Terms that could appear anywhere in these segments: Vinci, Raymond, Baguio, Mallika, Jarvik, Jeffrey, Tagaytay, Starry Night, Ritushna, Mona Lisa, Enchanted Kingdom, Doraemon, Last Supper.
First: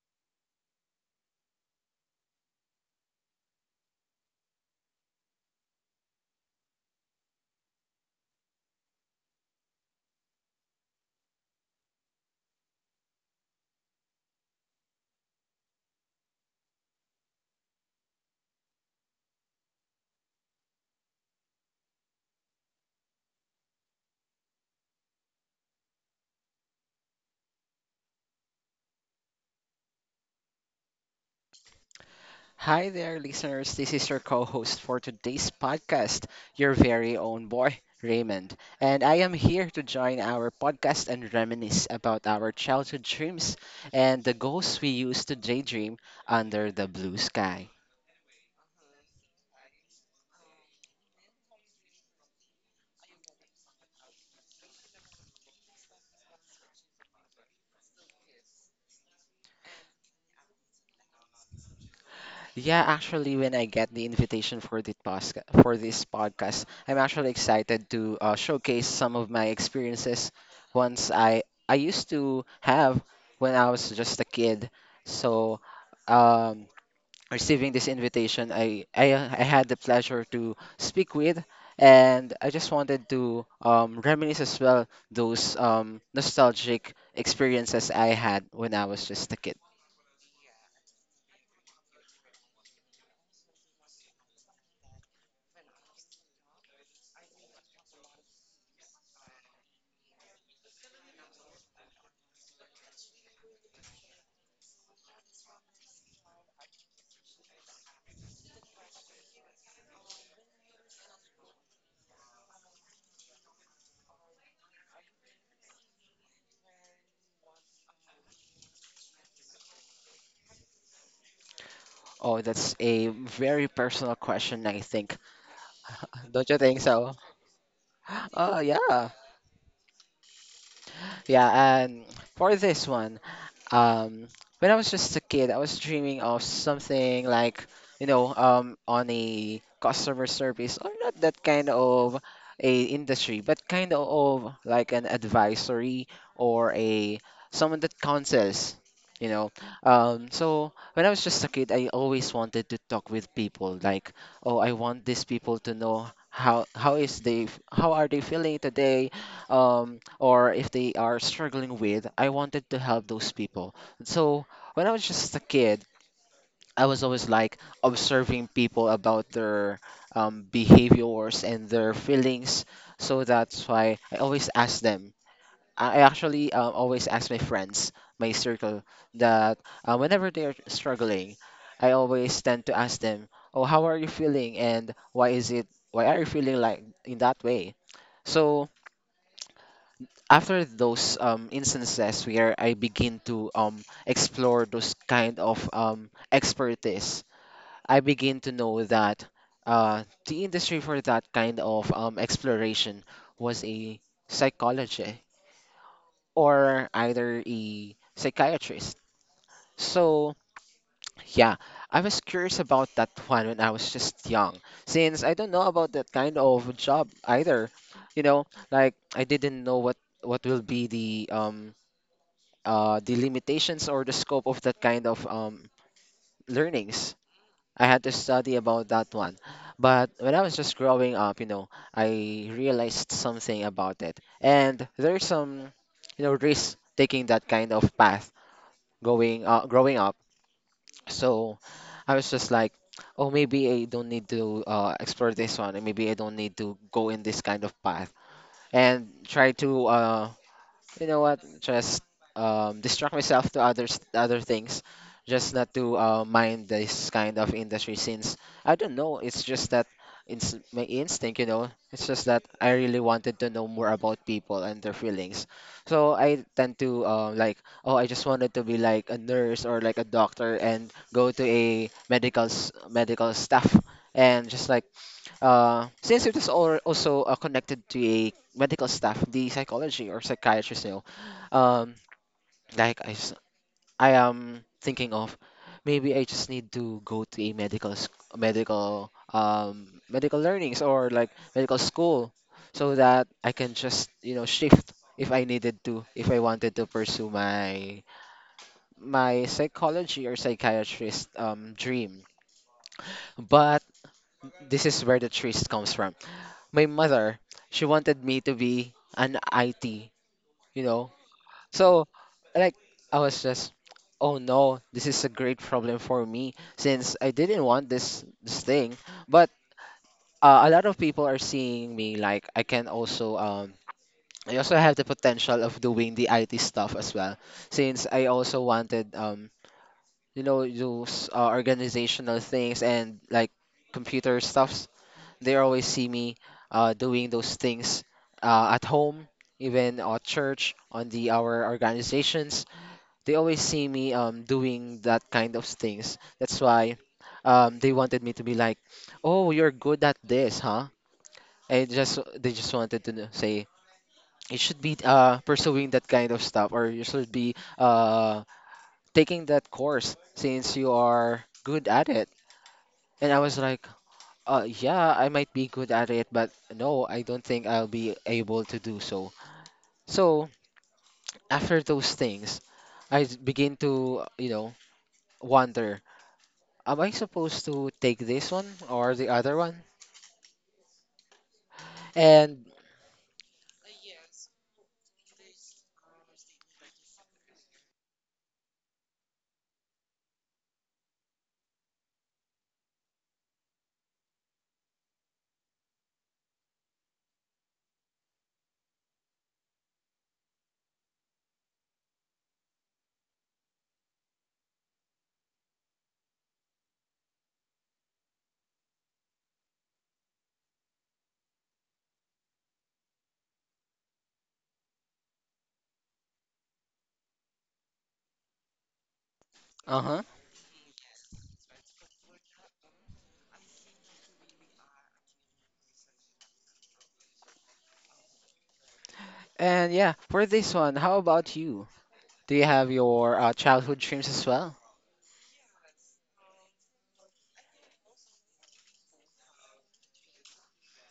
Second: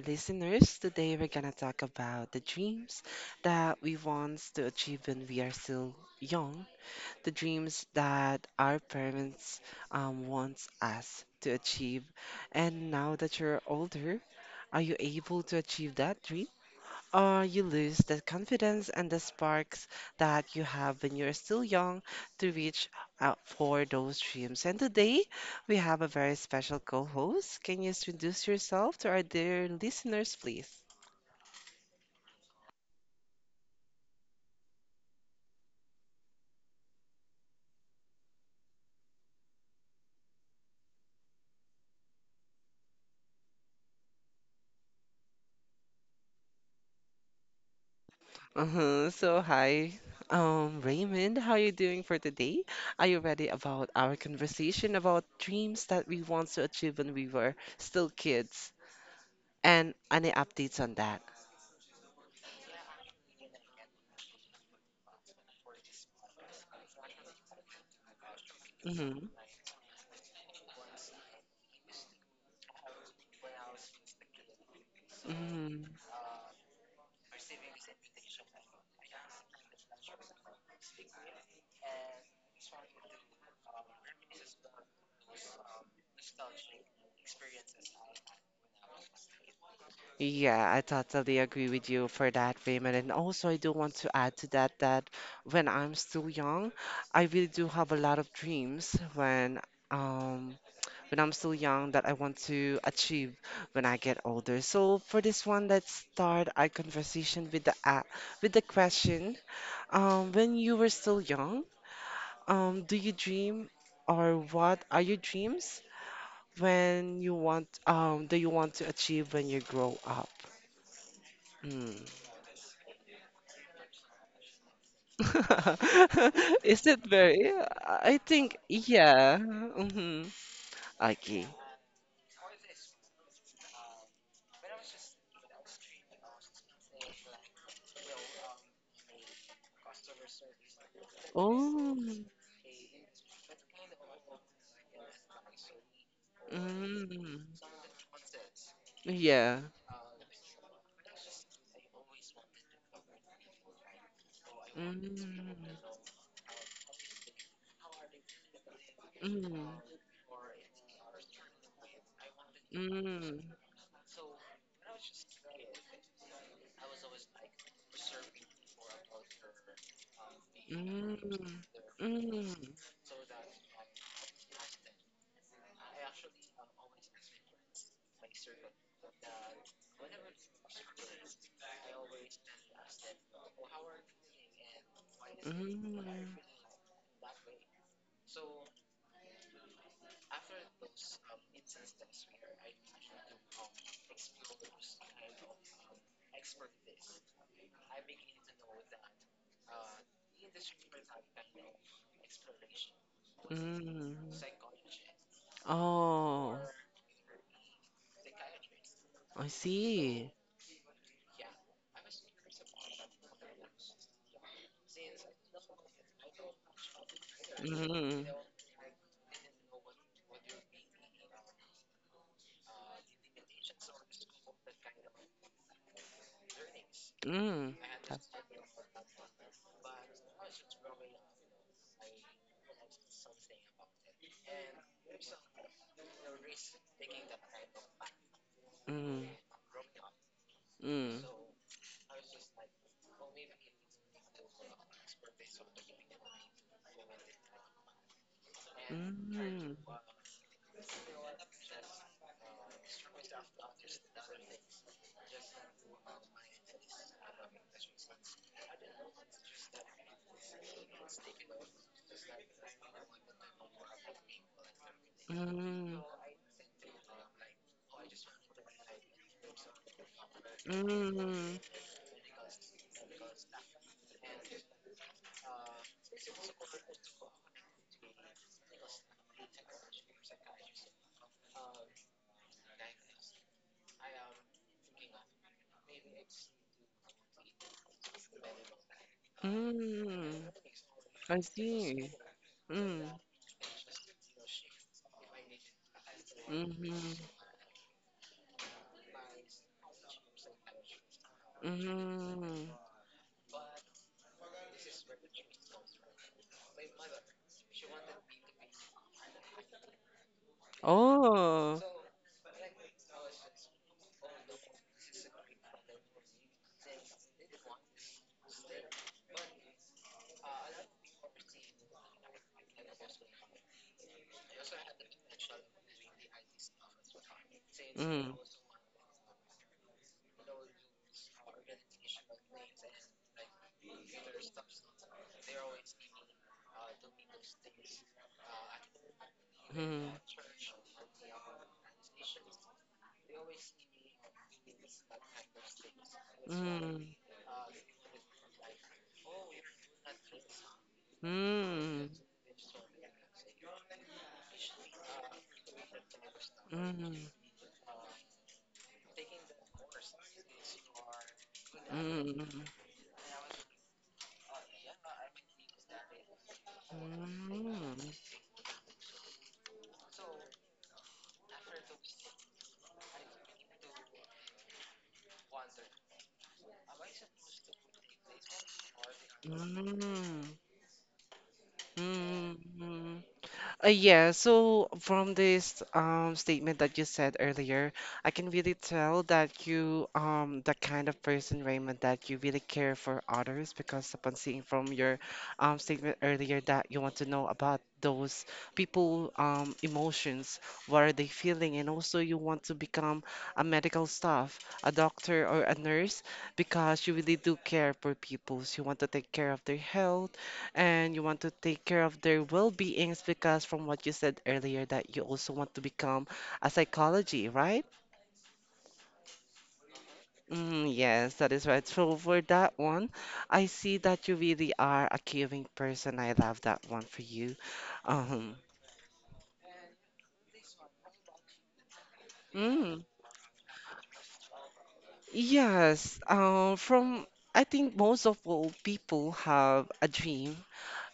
listeners. Today we're gonna talk about the dreams that we want to achieve when we are still young, the dreams that our parents wants us to achieve. And now that you're older, are you able to achieve that dream? Or you lose the confidence and the sparks that you have when you're still young to reach out for those dreams. And today we have a very special co-host. Can you introduce yourself to our dear listeners, please? Hi there, listeners. This is your co host for today's podcast, your very own boy, Raymond. And I am here to join our podcast and reminisce about our childhood dreams and the goals we used to daydream under the blue sky. Uh-huh. So hi, Raymond, how are you doing for today? Are you ready about our conversation about dreams that we want to achieve when we were still kids? And any updates on that? Yeah, actually, when I get the invitation for for this podcast, I'm actually excited to showcase some Mm-hmm. of my experiences. Once I used to have when I was just a kid, so Mm-hmm. um, Receiving this invitation, I had the pleasure to speak with, and I just wanted to reminisce as well those nostalgic experiences I had when I was just a kid. Yeah, I totally agree with you for that, Raymond. And also, I do want to add to that when I'm still young, I really do have a lot of dreams um when I'm still young that I want to achieve when I get older. So for this one, let's start our conversation with the question. When you were still young, do you dream or what are your dreams when you want do you want to achieve when you grow up? Mm. Oh, that's a very personal question, I think. Don't you think Is it so? very? I think, Oh, yeah. yeah. Mm-hmm. Okay. Yeah, and for this one, Um, when I was just a kid, I was dreaming of something like, you know, on a customer service or not that kind Oh. of a industry, but kind of like an advisory or a Mm. someone that counsels, you know. Yeah. So when I was just a kid, I always wanted to talk with people like, oh, I want these people Mm. to know how are they feeling today Mm. Or if they are struggling with, I wanted to help those Mm. people. So when I was just a kid, I was always like observing people about their Mm. behaviors and their Mm. feelings. So that's why I always ask them. I actually always ask my friends, my circle, that whenever they are struggling, I always tend to ask them, "Oh, how are you feeling? And why is it? Why are you feeling like in that way?" So after those instances where I begin to explore those kind of expertise, I begin to know that the industry for that kind of exploration was a Mm. Mm. psychology Oh, or either a psychiatrist. I see. So yeah, I was curious about that one when I was just young, since I don't know about that kind of job either. You Mm. know, like I didn't know what will be the limitations or the scope of that kind of learnings. Mm. I had to study about that one. But when I was just growing up, you know, I realized something about it. And there's some, you know, risk taking that kind of path Mm. going growing up. Mm. So I was just like, oh, maybe I don't need to explore this one, and maybe I don't need to go in this kind of path, and try Mm. to you know what? Just distract myself to other things, just not to mind this kind of industry. Since I don't know, it's just that it's my instinct. You know, it's just that I really wanted to know more about people and their feelings. Mm. So I tend to like, oh, I just wanted to be like a nurse or like a doctor and go to Mm. a medical staff and just like since it is also connected to a medical staff, the psychology or psychiatrist, you know, um, like I am thinking of, maybe I just need to go to a medical medical Mm. learnings or like I medical see. school, so Mm. that I can just you know shift if I needed to, if I wanted to Mm-hmm. pursue my my psychology or psychiatrist dream. Mm-hmm. But this is where the twist comes from. My mother, she wanted me to be an IT, you know. Oh. So, like, I was just, oh no, this is a great problem for me since I didn't want this thing. But a lot of people are seeing me like I can also I also have the potential of doing the IT stuff as well since I Mm. also wanted you know those organizational things and like computer stuff they always see me doing those things at home, even Mm. at church, on the our organizations. They always see me doing that kind of things. That's why Mm. They wanted me to be like, "Oh, you're good at this, huh?" And Mm. just they just wanted to say you should be pursuing that kind of stuff, or you Mm. should be taking that course since you are good at it. And I was like, uh, yeah, I might be good at it, but no, I don't think I'll be able to do so. So, after those things, begin to, you know, wonder, am I supposed to take this one or the Mm. other one? Mm. Mm. Mm. And, Mm. Yeah, so from this statement that you said earlier, I can really tell that you the kind of person, Raymond, that you really care for others because upon seeing from your statement earlier that you want to know about those people emotions, what are they feeling, and also you want to become a medical staff, a doctor or a nurse because you really do care for people. So you want to take care of their health and you want to take care of their well-beings because from what you said earlier that you also want to become a psychology, right? uh-huh. Mm, yes, that is right. So for that one, I see that you really are a caring person. I love that one for you. Um, And yeah, for this one, how about you? Do you have mm, your childhood dreams as well? yes, from I think most of all people have a dream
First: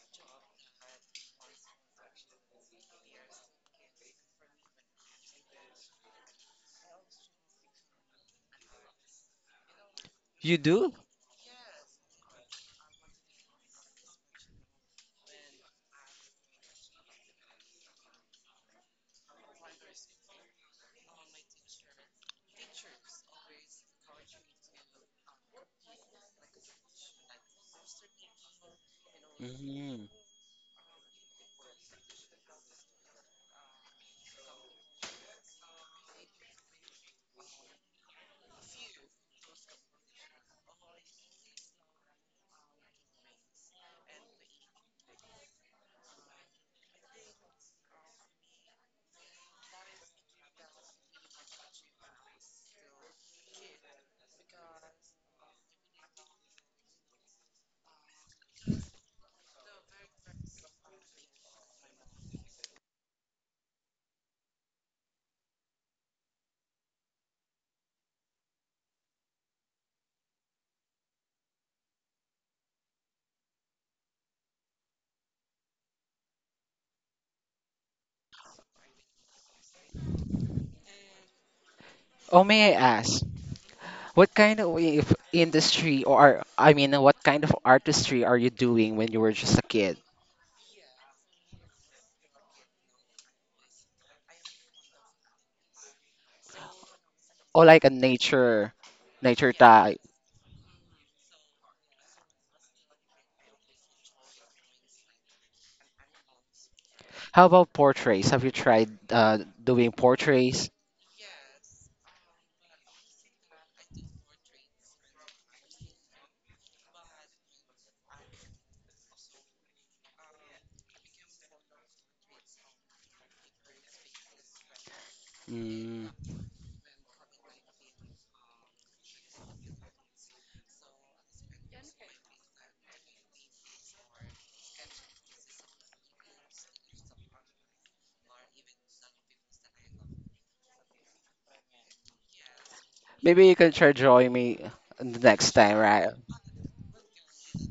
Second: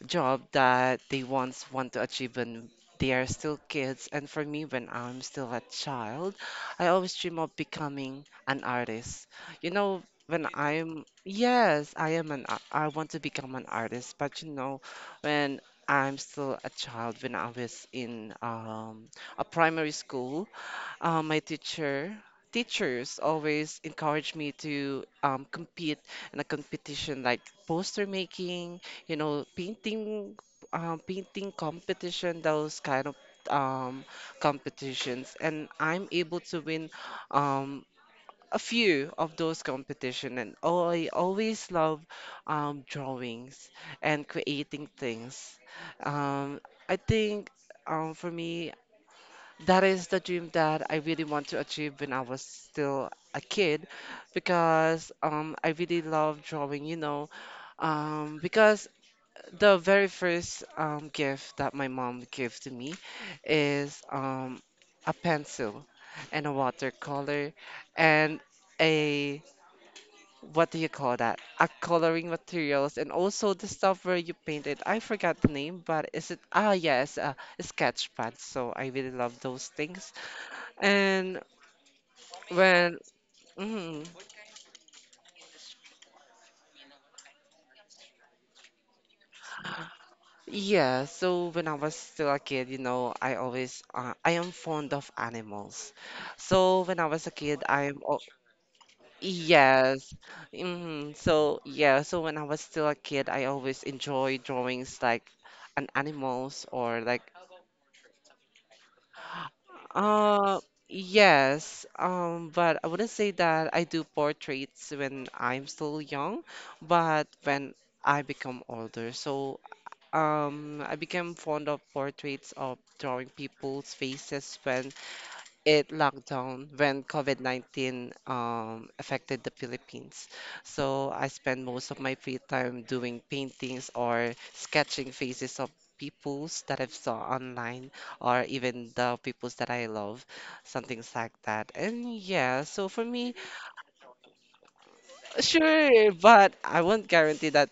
job that they once want to achieve when they are still kids. And for me, when I'm still a child, I always dream of becoming an artist. You know, You do? Yes, I want to become an artist, but you know, when I'm still a child, when I was in a primary school, uh, my teacher, teachers always encourage me to compete in a competition like poster making, you know, Mm. painting, painting competition, those kind of um, competitions. And I'm able to win um, a few of those competition. And oh, I always love drawings and creating things. Um, I think for me, that is the dream that I really want to achieve when I was still a kid because I really love drawing, you know. Because the very first gift that my mom gave to me is a pencil and a watercolor and a what do you call that? A coloring materials and also the stuff where you paint it. I forgot the name, but is it ah yes, a sketch pad. So I really love those things and Oh, may I when, ask, mm, what kind of I- if industry or, I mean, what kind of artistry are you doing when you were just a kid? yeah, so when I was still a kid, you know, I am fond of animals. So when I was a Oh, kid, like a nature, nature type. yes. Hmm. So yeah, so when I was still a kid, I always enjoy drawings like an animals or like, How about portraits? Have you tried doing uh, portraits? yes, but I wouldn't say that I do portraits when I'm still young, but when I become older. So I became fond of portraits of drawing people's faces when it Mm, locked down, when COVID-19 affected the Philippines. So I spent most of my free time doing paintings or sketching faces of peoples that I've saw online or even the peoples that I love, something like that. And yeah, so for me, maybe you can try drawing me the next time, right? sure, but I won't guarantee that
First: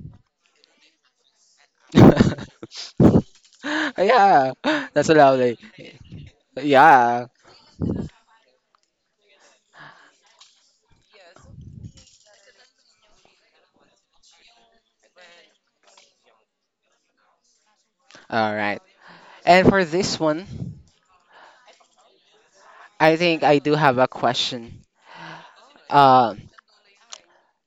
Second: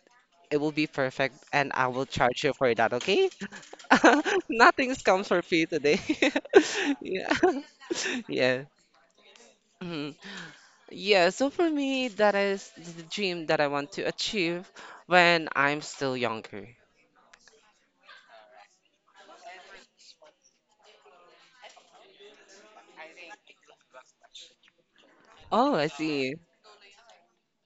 it will be perfect and I will charge you for that, okay? Yeah, Nothing that's comes for lovely. free today. Yeah. Yeah. Yeah. Mhm. Yeah, so for me, that is the dream that I want to achieve when I'm still younger. All right. And for this one, I think I do have a question. Oh, I see. Um,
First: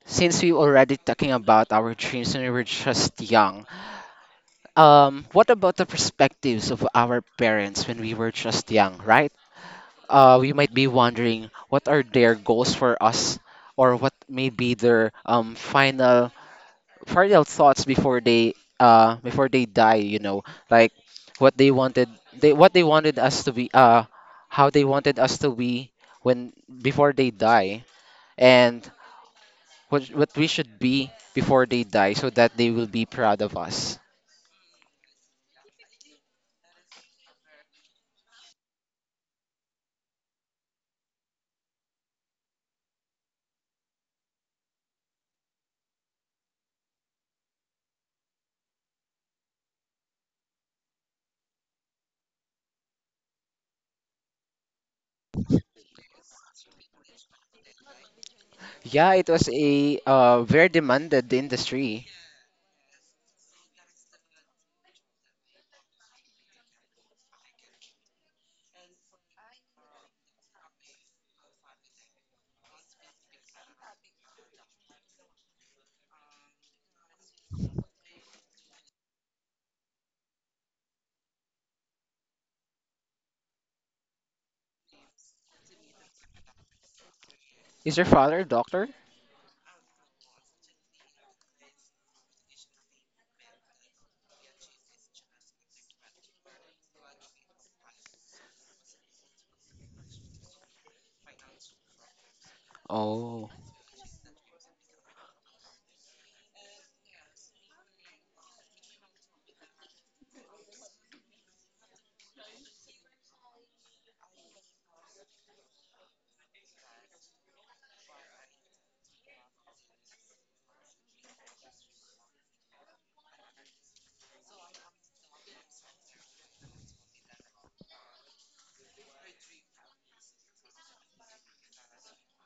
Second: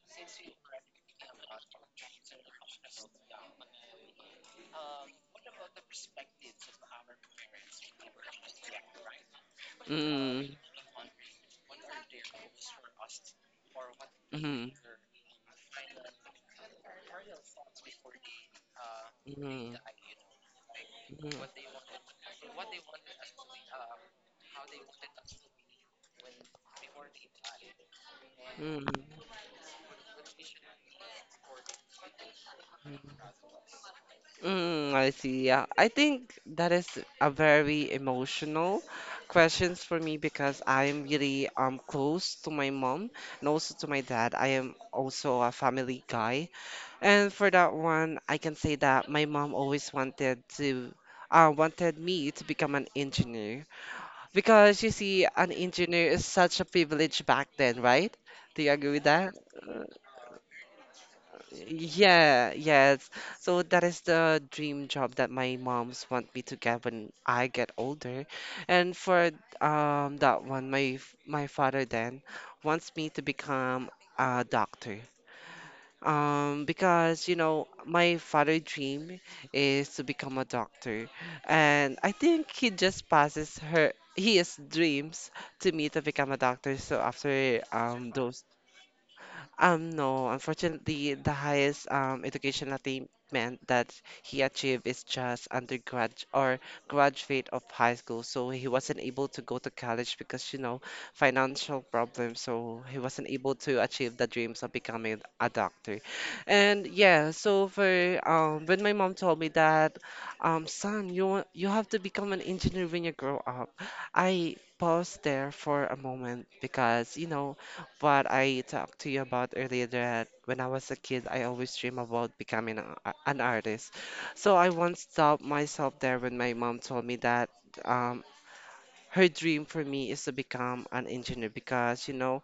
since we already talking about our dreams when we were just young, what about the perspectives of our parents when we were just young, right? Uh, we Mm-hmm. might be wondering what are their goals for us or what may Mm-hmm. be their final thoughts before they Mm-hmm. die you know like what they wanted they wanted us to be how they wanted us to be when before they die and Mm-hmm. what we should be before they die so that they will be proud of us. Mm, I see. Yeah, I think that is a very emotional questions for me because I am really close to my mom and also to my dad. I am also a family guy, and for that one, I can say that my mom always wanted to. Wanted me to become an engineer because you see, an engineer is such a privilege back then, right? Do you agree with Yeah, it that? was a very demanded industry. Yeah, yes. So that is the dream job that my moms want me to get when I get older. And for that one, my father then wants me to become a doctor. Because you know, my father' dream is to become a doctor, and I think he just passes her his dreams to me to become a doctor. So after Is your father a those doctor? No, unfortunately, the highest education attainment that he achieved is just undergrad or graduate of high school. So he wasn't able to go to college because, you know, financial problems. So he wasn't Oh. able to achieve the dreams of becoming a doctor. And yeah, so for when my mom told me that, son, you have to become an engineer when you grow up. I paused there for a moment because, you know. But I talked to you about earlier that when I was a kid, I always dream about becoming an artist. So I once stopped myself there when my mom told me that um, her dream for me is to become an engineer because, you know,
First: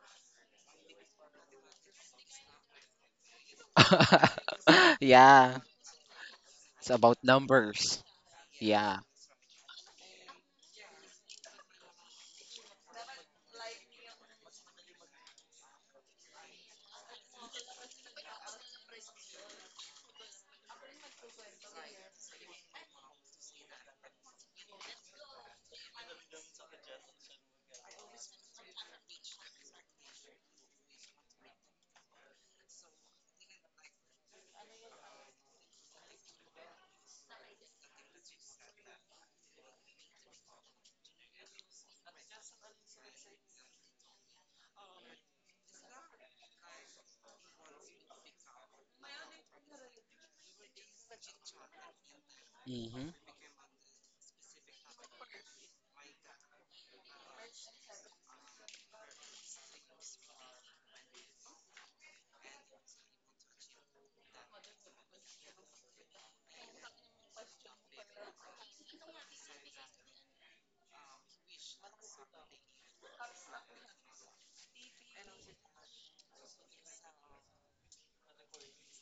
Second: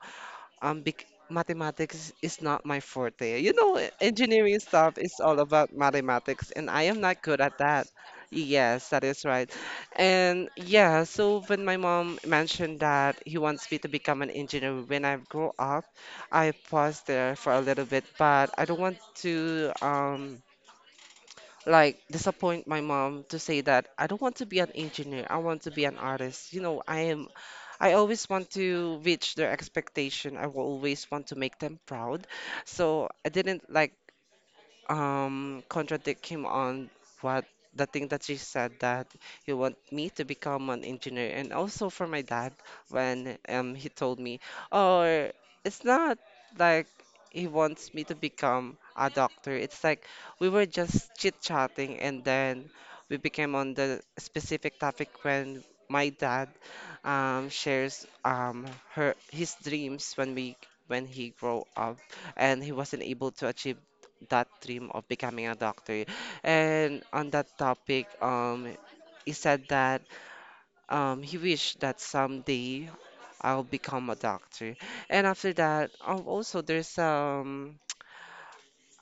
bec mathematics is not my forte. You know, engineering stuff is all Yeah, about mathematics, and I it's am not about good at that. numbers. Yes, Yeah. that is right. And yeah, so when my mom mentioned that he wants me to become an engineer when I grow up, I paused there for a little bit, but I don't want to like disappoint my mom to say that I don't want to be an engineer. I want to be an artist. You know, I always want to reach their expectation. I will always want to make them proud. So I didn't like contradict him on what the thing that she said that he want me to become an engineer and also for my dad when he told me oh it's not like he wants me to become a doctor. It's like we were just chit chatting and then Hmm. we became on the specific topic when my dad, shares, her his dreams when he grow up and he wasn't able to achieve that dream of becoming a doctor. And on that topic, he said that he wished that someday I'll become a doctor. And after that, also there's um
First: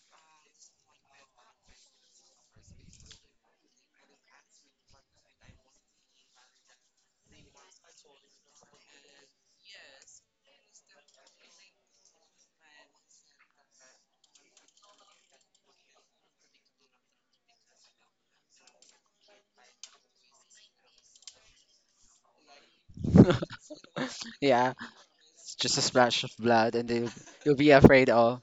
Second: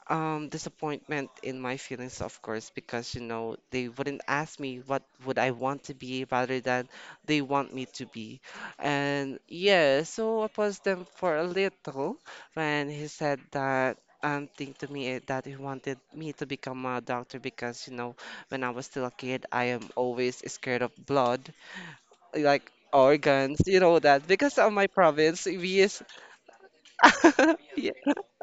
um disappointment in my feelings of course because you know they wouldn't ask me what would I want to be rather than they want me to be. And yeah, so I paused them for a little when he said that thing to me that he wanted me to become a doctor because you know when I was still a kid I am always scared of blood like organs, you know that because Yeah, of my province it's just we a is splash of blood, and then you'll be yeah. afraid of,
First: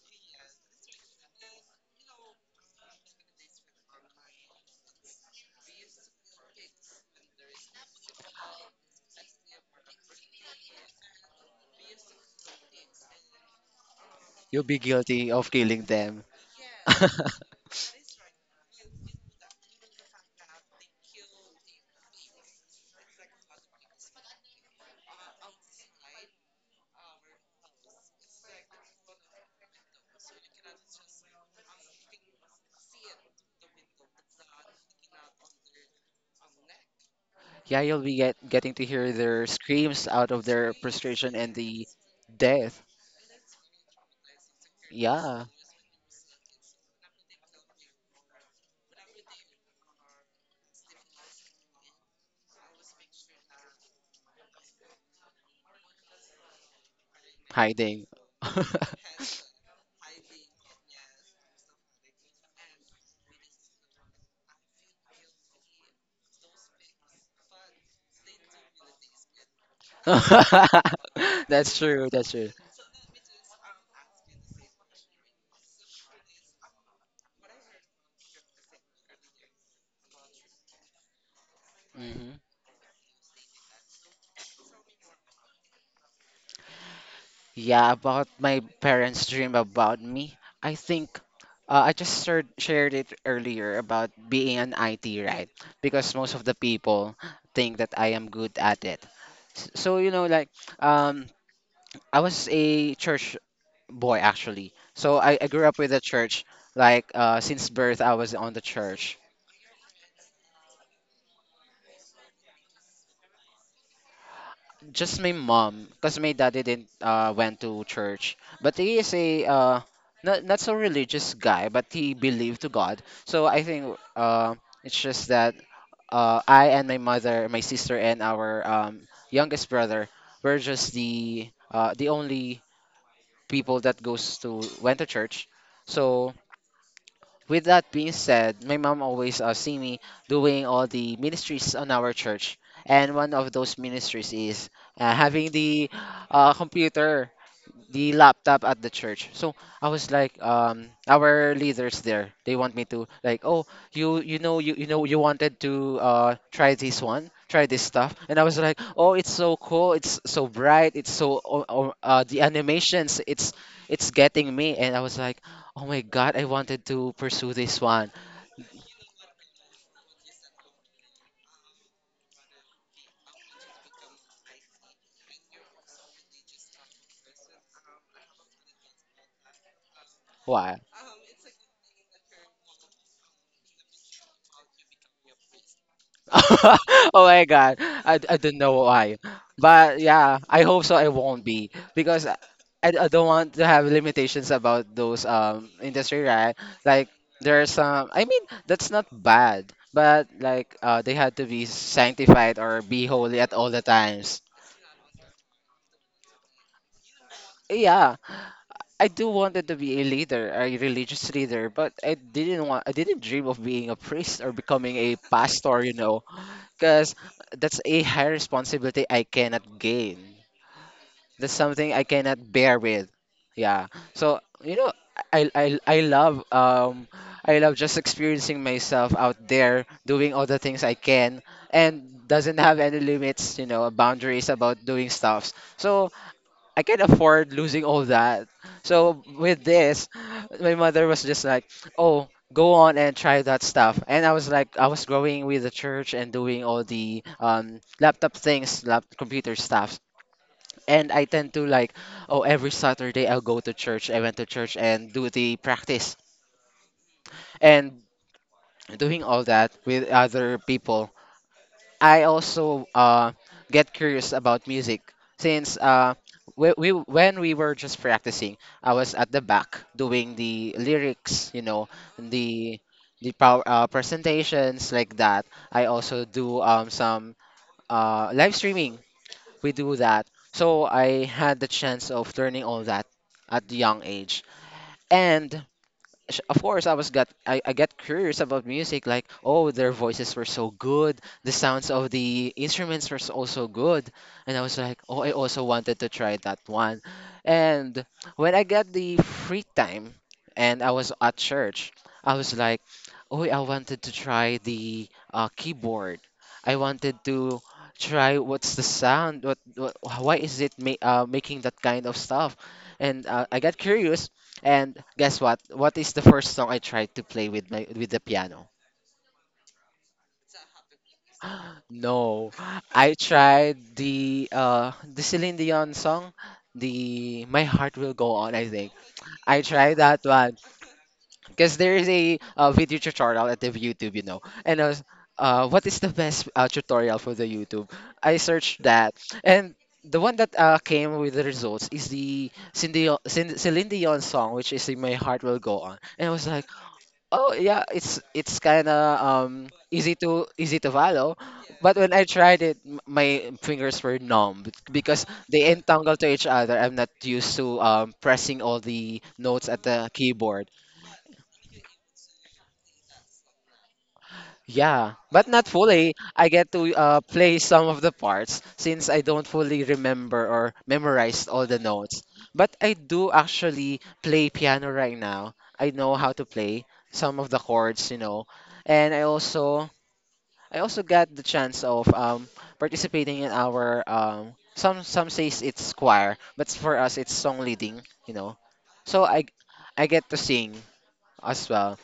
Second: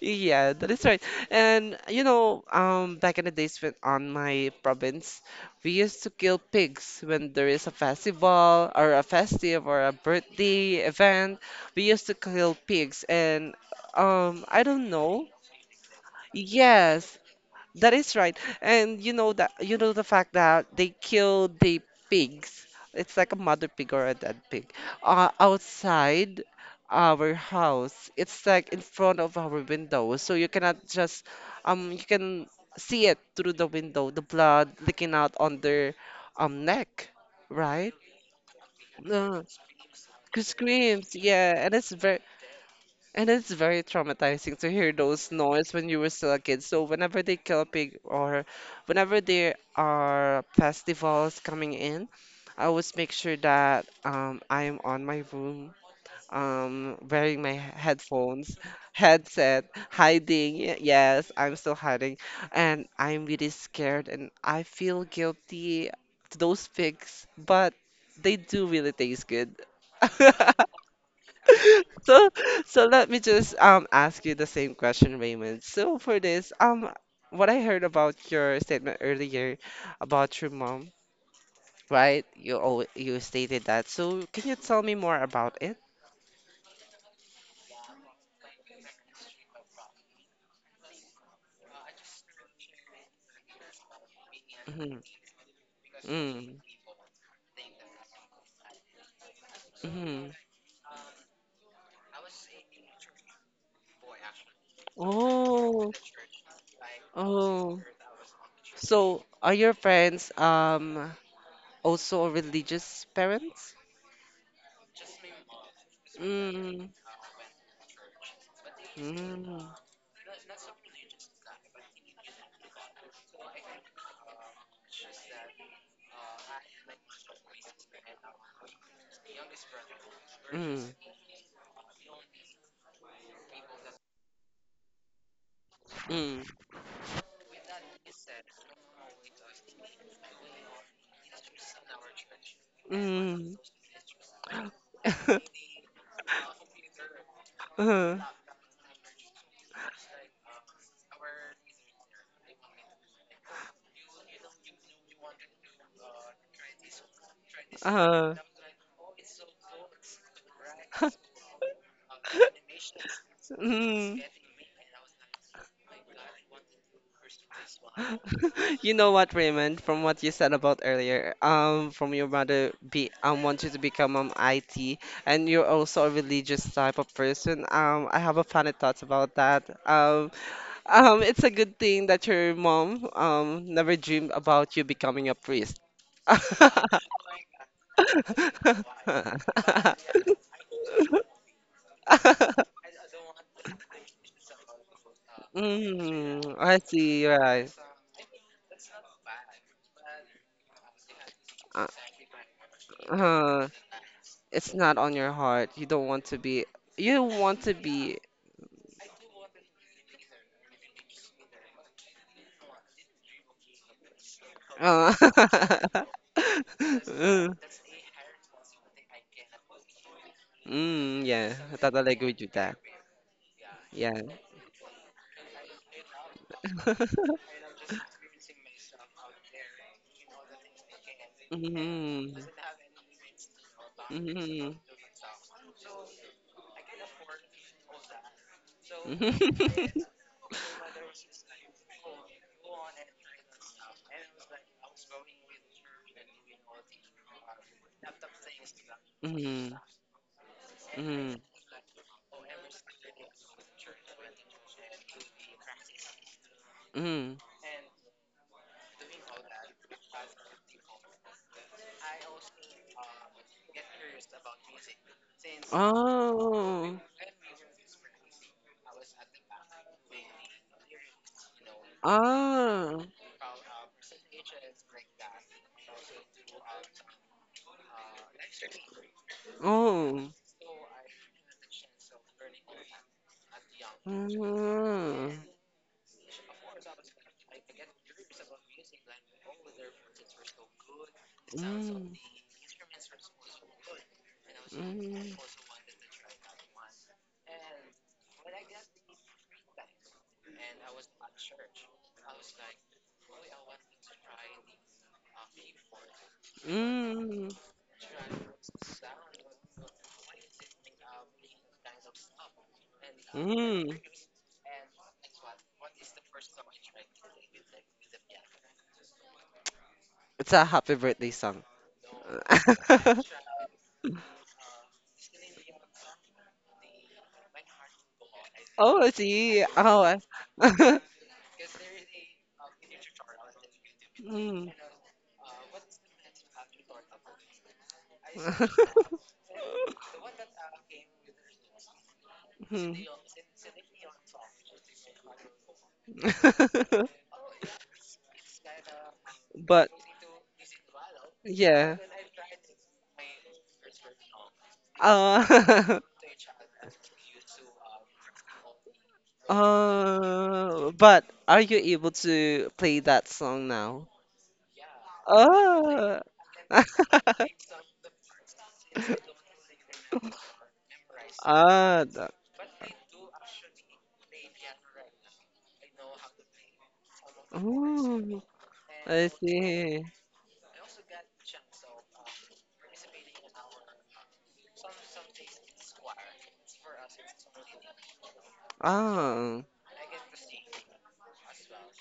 Yeah, that is right. And you know, back in the days when on my province, we used to kill pigs when there is a festival or a festive or a birthday event. We used to kill pigs, and I you'll be don't know. guilty of killing them. Yes, that is right. And you know that you know the fact that they kill the pigs. It's like a mother pig or a dead pig. Outside our house. It's like in front of our window. So you cannot just you can see it through the window, the blood leaking out on their neck, Yeah, right? you'll getting to hear Uh, their screams out of their Screams, frustration and yeah, the death. and it's very traumatizing to hear those Yeah, noise when you were still a kid. So whenever they kill a pig or whenever there are festivals coming in, I always make sure that I am on my room, um, wearing my hiding. headphones, headset, hiding. Yes, I'm still hiding, and I'm really scared, and I feel guilty to those pigs, but they do really taste good. That's true, So, that's true. so let me just ask you the same question, Raymond. So for this, what I heard about your statement earlier about your mom, right? Mhm. You stated that. So can you tell me more about it? Yeah, about my parents' dream about me. I think I just shared it earlier about being an Mm-hmm. IT, right? Because most of the Mm. people think that I am good at it. So, you know, Mm-hmm. like, um, I was a church boy actually. So I grew up with Oh, the church. Like, since oh. birth, I was on the church. So are your parents also religious parents? Just my mom, because my daddy didn't Mm. Went to church, but he is a Mm. Not so religious guy, but he believed to God. So I think it's just that I and my mother, my sister, and our youngest brother were just Mm. The only people that goes to went to church. So Mm. with that being said, my mom always see me doing all the ministries on our church, and one of Mm. those ministries is having the computer the Uh-huh. laptop at the church. So I was like, our leaders there, they want me to like, oh, you wanted to try this one, try this stuff, Uh, and I was like, oh, it's so cool, it's so bright, it's so the animations, it's mm. getting me, and I was like, oh my god, I wanted to pursue this one. You know what, Raymond, from what you said about earlier, from your mother be want you to become IT, and you're also a religious type of person. I have a funny thoughts about that. Um, it's a good thing that your mom never dreamed about you becoming a priest. Oh my God. I don't know why. But yeah, I hope so I won't be because I don't want to have limitations about those industry, right? Mm, I Like see, there's right. some I mean that's not bad, but like they had to be Uh, sanctified or be holy at all uh, the times. it's not on your heart. You don't want to be. You want to Yeah, be. I do wanted to be a leader, a religious leader, but I didn't want I didn't dream of being a priest or becoming a Uh, pastor, you know. Because mm, that's a high responsibility I cannot gain. That's yeah, I something I totally agree cannot with bear that. with. Yeah. Yeah. So you know, I love I love just experiencing myself out there doing all the things I can and Mm, doesn't have any limits, you know, mm, boundaries mm. about doing stuffs. So I can not afford losing all that. So with this, my mother was just like, "Oh, go on and try that stuff." And I was like, I was growing with the church and doing all the laptop things, lap computer Mm, stuff. And I mm, tend to like, oh, every Saturday I'll go to church. I went to church and do the practice mm. and doing all that with other people. I also get curious about music since Oh, when we were just practicing, I was at the back doing the lyrics, you know, the ah, the power, presentations like that. I also do some live streaming. We do that, oh, so I had the chance of learning all that at the young age, mm, and of course I was got I get curious about music. Like, oh, their voices were so good, the sounds of mm, the instruments were also good. And I was like, oh, I mm, also wanted to try that one. And when I got the free time and I was at church, I was like, oh, I wanted to try the keyboard. I wanted mm, to try what's the sound, what why is it making that kind of stuff. And I got mm. curious. And guess what? What is the first song I tried to play with my with the piano? It's a happy birthday song. No, I tried the Celine Dion song, the My Heart Will Go On, I think. Oh, I see. tried that Oh, one I- because there is a video tutorial at the YouTube, you know. Mm. And I was, what is the best tutorial for the YouTube? I searched that, and the one that came with the results is the Mm. Celine Dion song, which is the My Heart Will Go On. And I was like, oh yeah, it's kind of But easy to follow. But yeah. when I tried it, my fingers were numb because they Uh, entangle to each other. I'm not used to pressing all the notes at the keyboard. But are you able to play that song now? Yeah, but not fully. Oh. I get to play some of the parts since I don't fully remember or memorize all the Ah, notes. the- But I do actually play piano right now. I know how to play some of the chords, you know, Ooh, and I see. I also got the chance of participating in our some says it's choir, but for us it's song leading, you know. So I Ah. I get to sing as well.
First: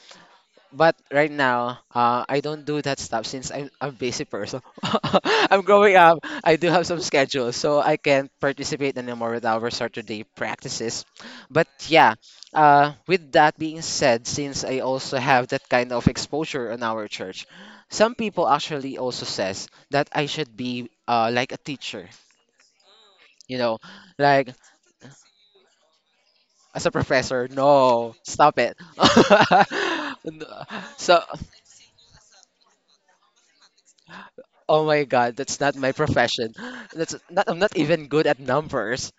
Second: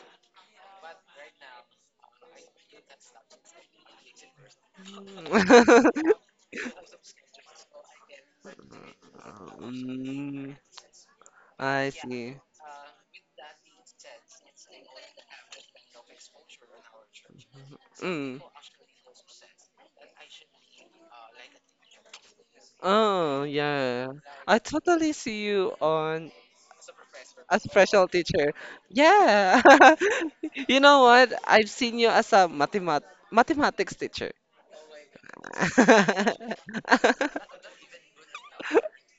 But right now, I don't do that stuff since I'm a busy person. I'm growing up. I do have some schedule, so I can't participate anymore with our Saturday Mm, practices. But I yeah, see. With that being said, since I also have that kind of exposure on our church, some Mm. people actually also says that I should be like a teacher. Oh, You know, yeah. like I totally see you on as a professor. a special No, teacher. stop it. Yeah. You know so what? I've seen you as a mathematics teacher. Oh my God, that's not my profession. That's not, I'm not even good at numbers.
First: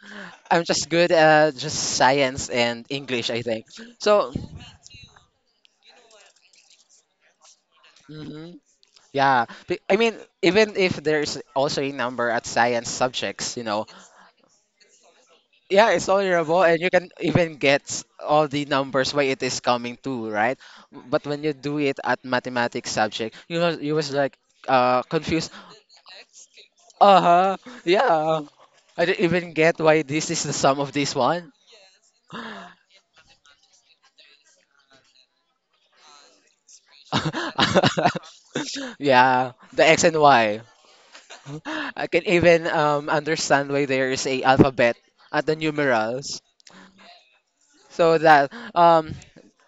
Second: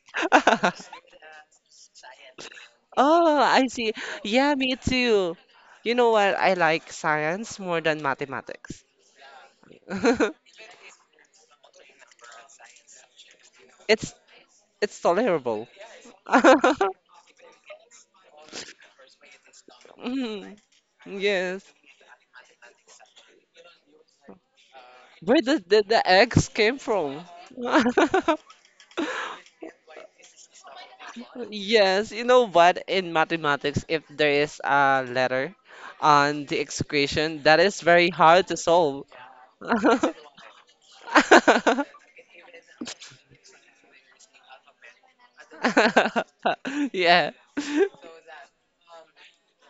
I'm just good at just science and English, Oh, I think. I see. So, Yeah, me too. You know what? I like science more than mhm, mathematics. yeah. I mean, even if there's also a number at science subjects, you know, It's tolerable. yeah, it's tolerable and you can even get all the numbers why it is coming to, Mhm. right? But when you Yes. do it at mathematics subject, you was like Where confused. did the eggs came from? Uh-huh. Yeah. I didn't even get why this is the sum of this one. Yes, you know what? In mathematics, if there is a letter on the equation, that is very hard to solve. Yeah, the X and Y. I can even understand why there is a alphabet at the numerals. Yeah. So that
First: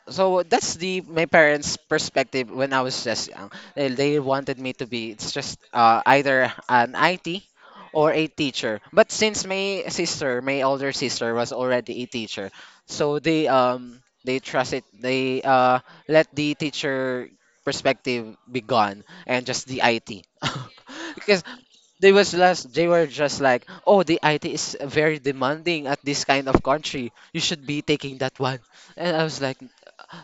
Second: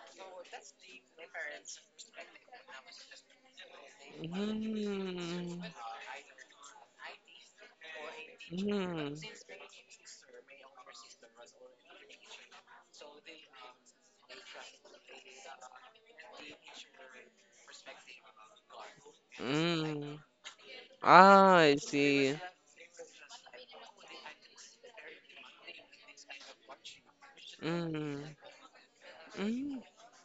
so that's the my parents' perspective when I was just young. They wanted me to be it's just Mm, either an IT or a teacher. But mm, since my sister, my older sister, was already a teacher, so they trusted they let the teacher perspective be gone and just the mm. IT. Because Ah, I they was see. just they were just like, oh, the IT is very demanding at this kind of country, you should be taking Mm, that one. And I was like, mm.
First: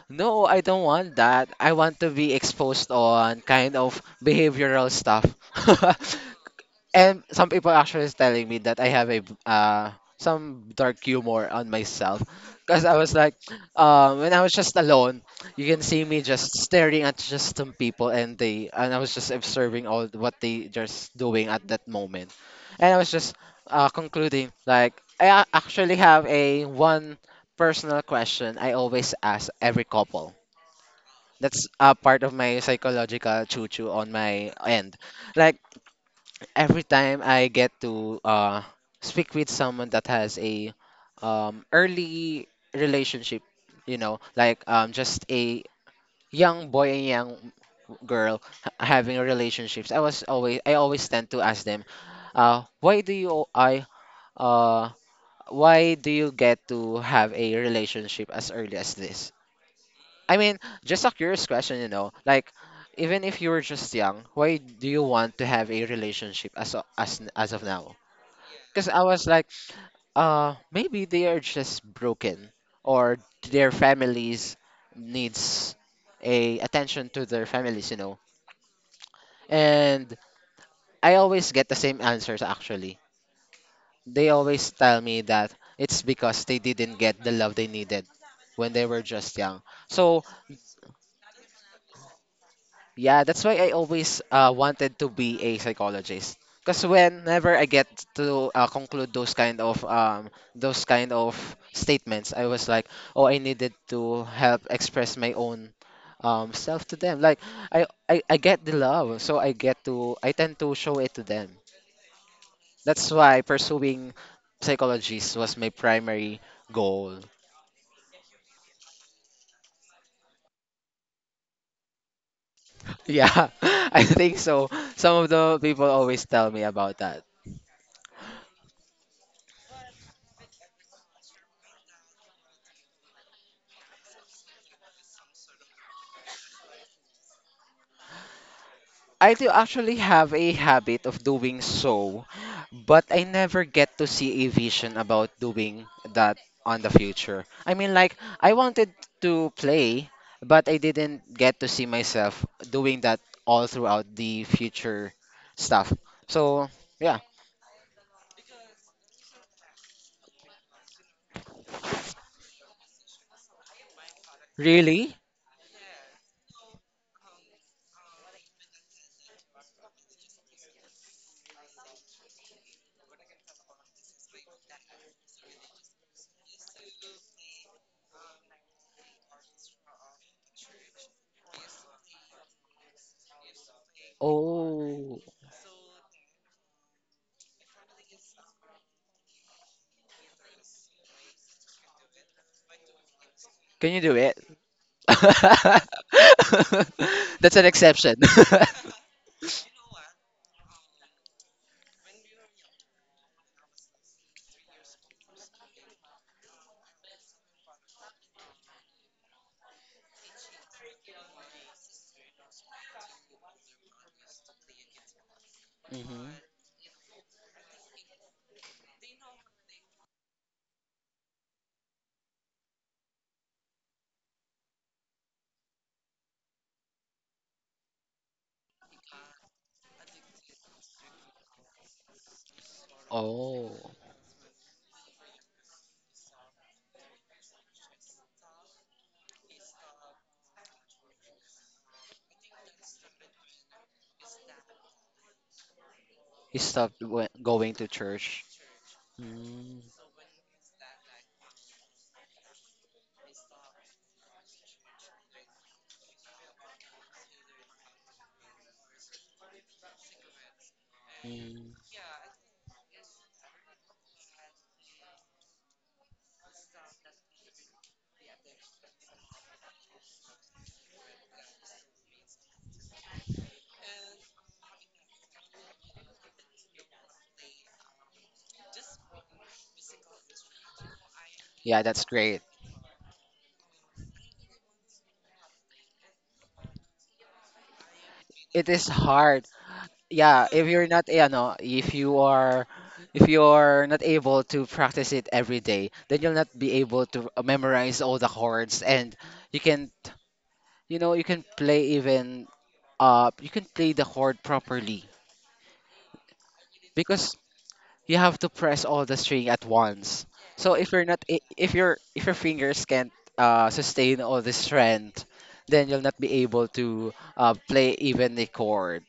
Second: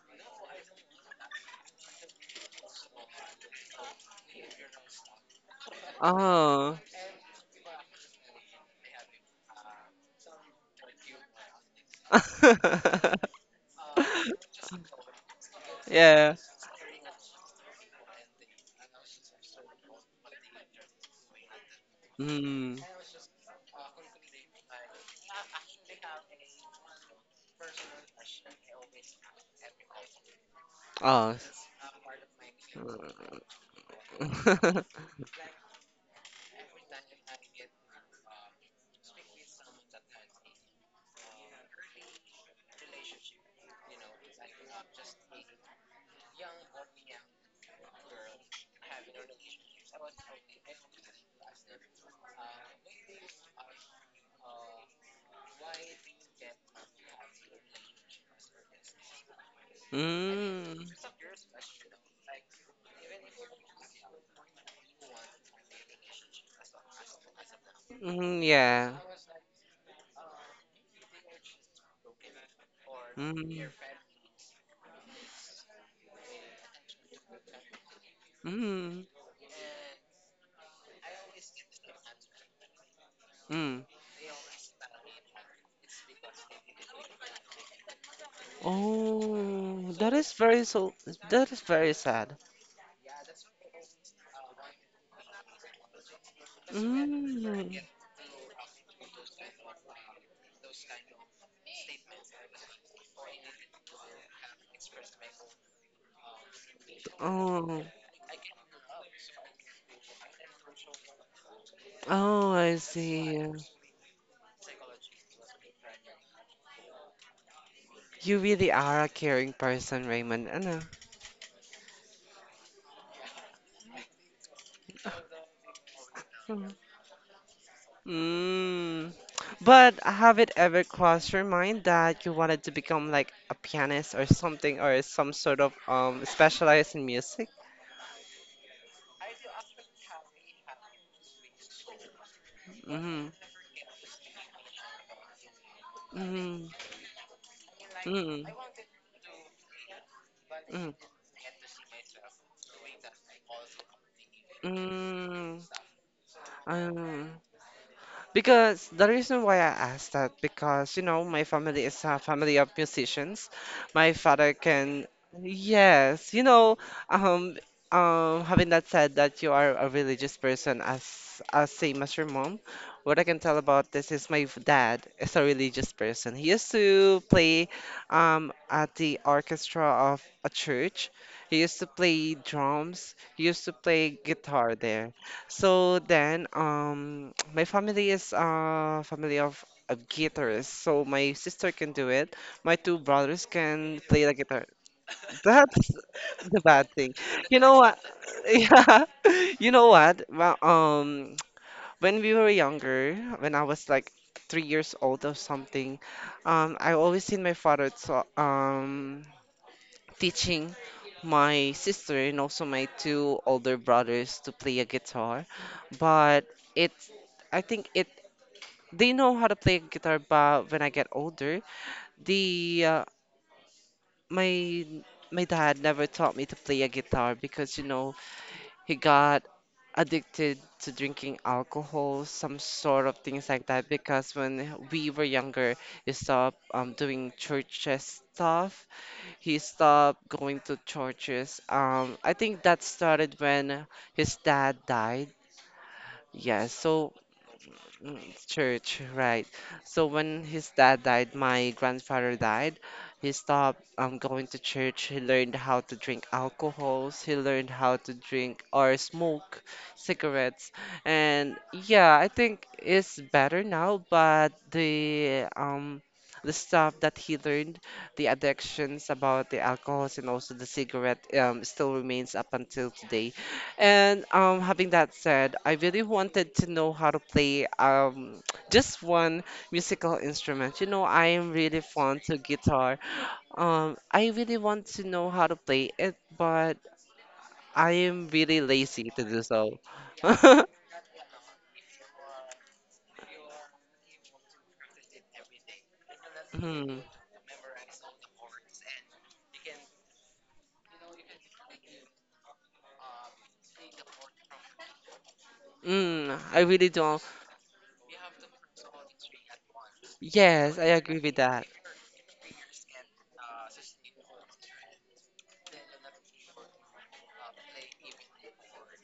no, I don't want that. I want to be exposed on kind of behavioral stuff. Oh. And some people actually is telling me that I have a some dark humor on myself because I was like, when I was just alone, you can see me Yeah. just staring at just some people and I was just observing all what they just doing at that moment, Mm. and I was just concluding like actually have a one personal question I always ask every couple Oh. that's a part of my psychological choo-choo on my end. Like every time I get to speak with someone that has a early relationship, you know, like just a young boy and young girl having relationships. I always tend to ask them, uh, why do you I uh why do you get to have a relationship as early as this? I mean, Mm. just a curious question, you know, like even if you were just young, why do you want to have a relationship as o- as n- as of now? Mm, Because yeah. I was like, maybe they are just broken or Mm. their families needs a attention to their families, you know. Mm, And I always get the same answers actually. mm. They always tell me that it's because they didn't get the love they needed when they were just young. Oh, that So is very so. That is very sad. yeah, that's why I always wanted to be a psychologist. Because whenever I Mm. get to conclude those kind of statements, I was like, oh, I needed to help express my own self to them. Like Oh, I get the love, so I tend to show it to them. oh, I That's why see. pursuing psychology was my primary goal. You really are a caring person, Raymond. Ano? Yeah, I think so. Some of the people always tell me Mm. about that. Mm. But have it ever crossed your mind that you wanted to become like a pianist or something, or some sort of specialized in music? I do actually have a habit of doing so, but I Mm. never get to see a vision about doing that Mm. on the future. I mean, like, Mm. I wanted to play, but I Hmm. didn't get to see myself doing that all throughout the future Mm. stuff. So, yeah. Hmm. Because the reason why I asked that, because you know, my family is a family of musicians. My father can, Really? yes, um, having that said that you are a religious person as same as your mom, what I can tell about this is my dad is a religious person. He used to play at the orchestra of a church. He used to play drums. He used to play guitar there. Oh, So then, my family is a family of guitarists. So my sister can do it. My two brothers can you can do play it? the guitar. That's the bad thing. That's You an know what? exception. Yeah. You know what? Well, when we were younger, when I was like 3 years old or something, I always seen my father teaching my sister and also my two older brothers to play a guitar. Mhm. But it's, I think it, they know how to play guitar, but when I get older, the my my dad never taught me to play a guitar because he got addicted to drinking alcohol, some sort of things Oh, like that. Because when we were younger, he stopped doing churches stuff. He stopped going to churches. I think that started when his dad died. he Yes, stopped so. Going to Mm. church. Church, right. Mm, So when his dad died, my grandfather died. He stopped going to church. He learned how to drink alcohols. He learned how to drink or smoke cigarettes. And mm. yeah, I think it's better now, but the stuff that he learned, the addictions about the alcohols and also the cigarette still remains up until today. And having that said, I really wanted to know how to play just one musical instrument. You know, I am Yeah, really that's fond great. to guitar. I really want to know how to play it, but I am really It is lazy to hard. do so. Yeah, if you're not, you know, if you are, if you're not able to practice it every day, then you'll not be Mm, able to memorize all the chords, and you can, you know, you can play even, you can play the chord properly I really don't. because you have to press all the string at once. So Yes, I if you're not agree with that. if your fingers can't sustain all the strength, then you'll not be able to play even the chord.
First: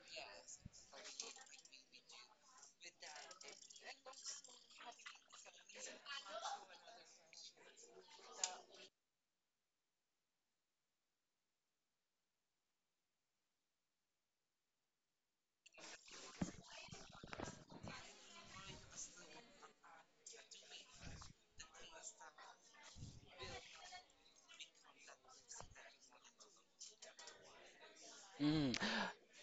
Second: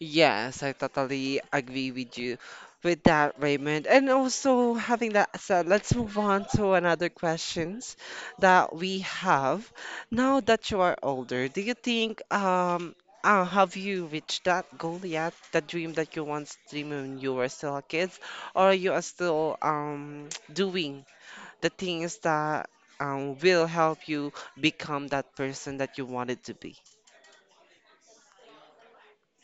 Yes, I totally agree with you with that, Raymond. And also, having that said, let's move on to another questions that we have. Now that you are older, do you think have you reached that goal yet? The dream that you once dreamed when you were still a kid, or you are still doing the things that will help you become that person that you wanted to be? Mm.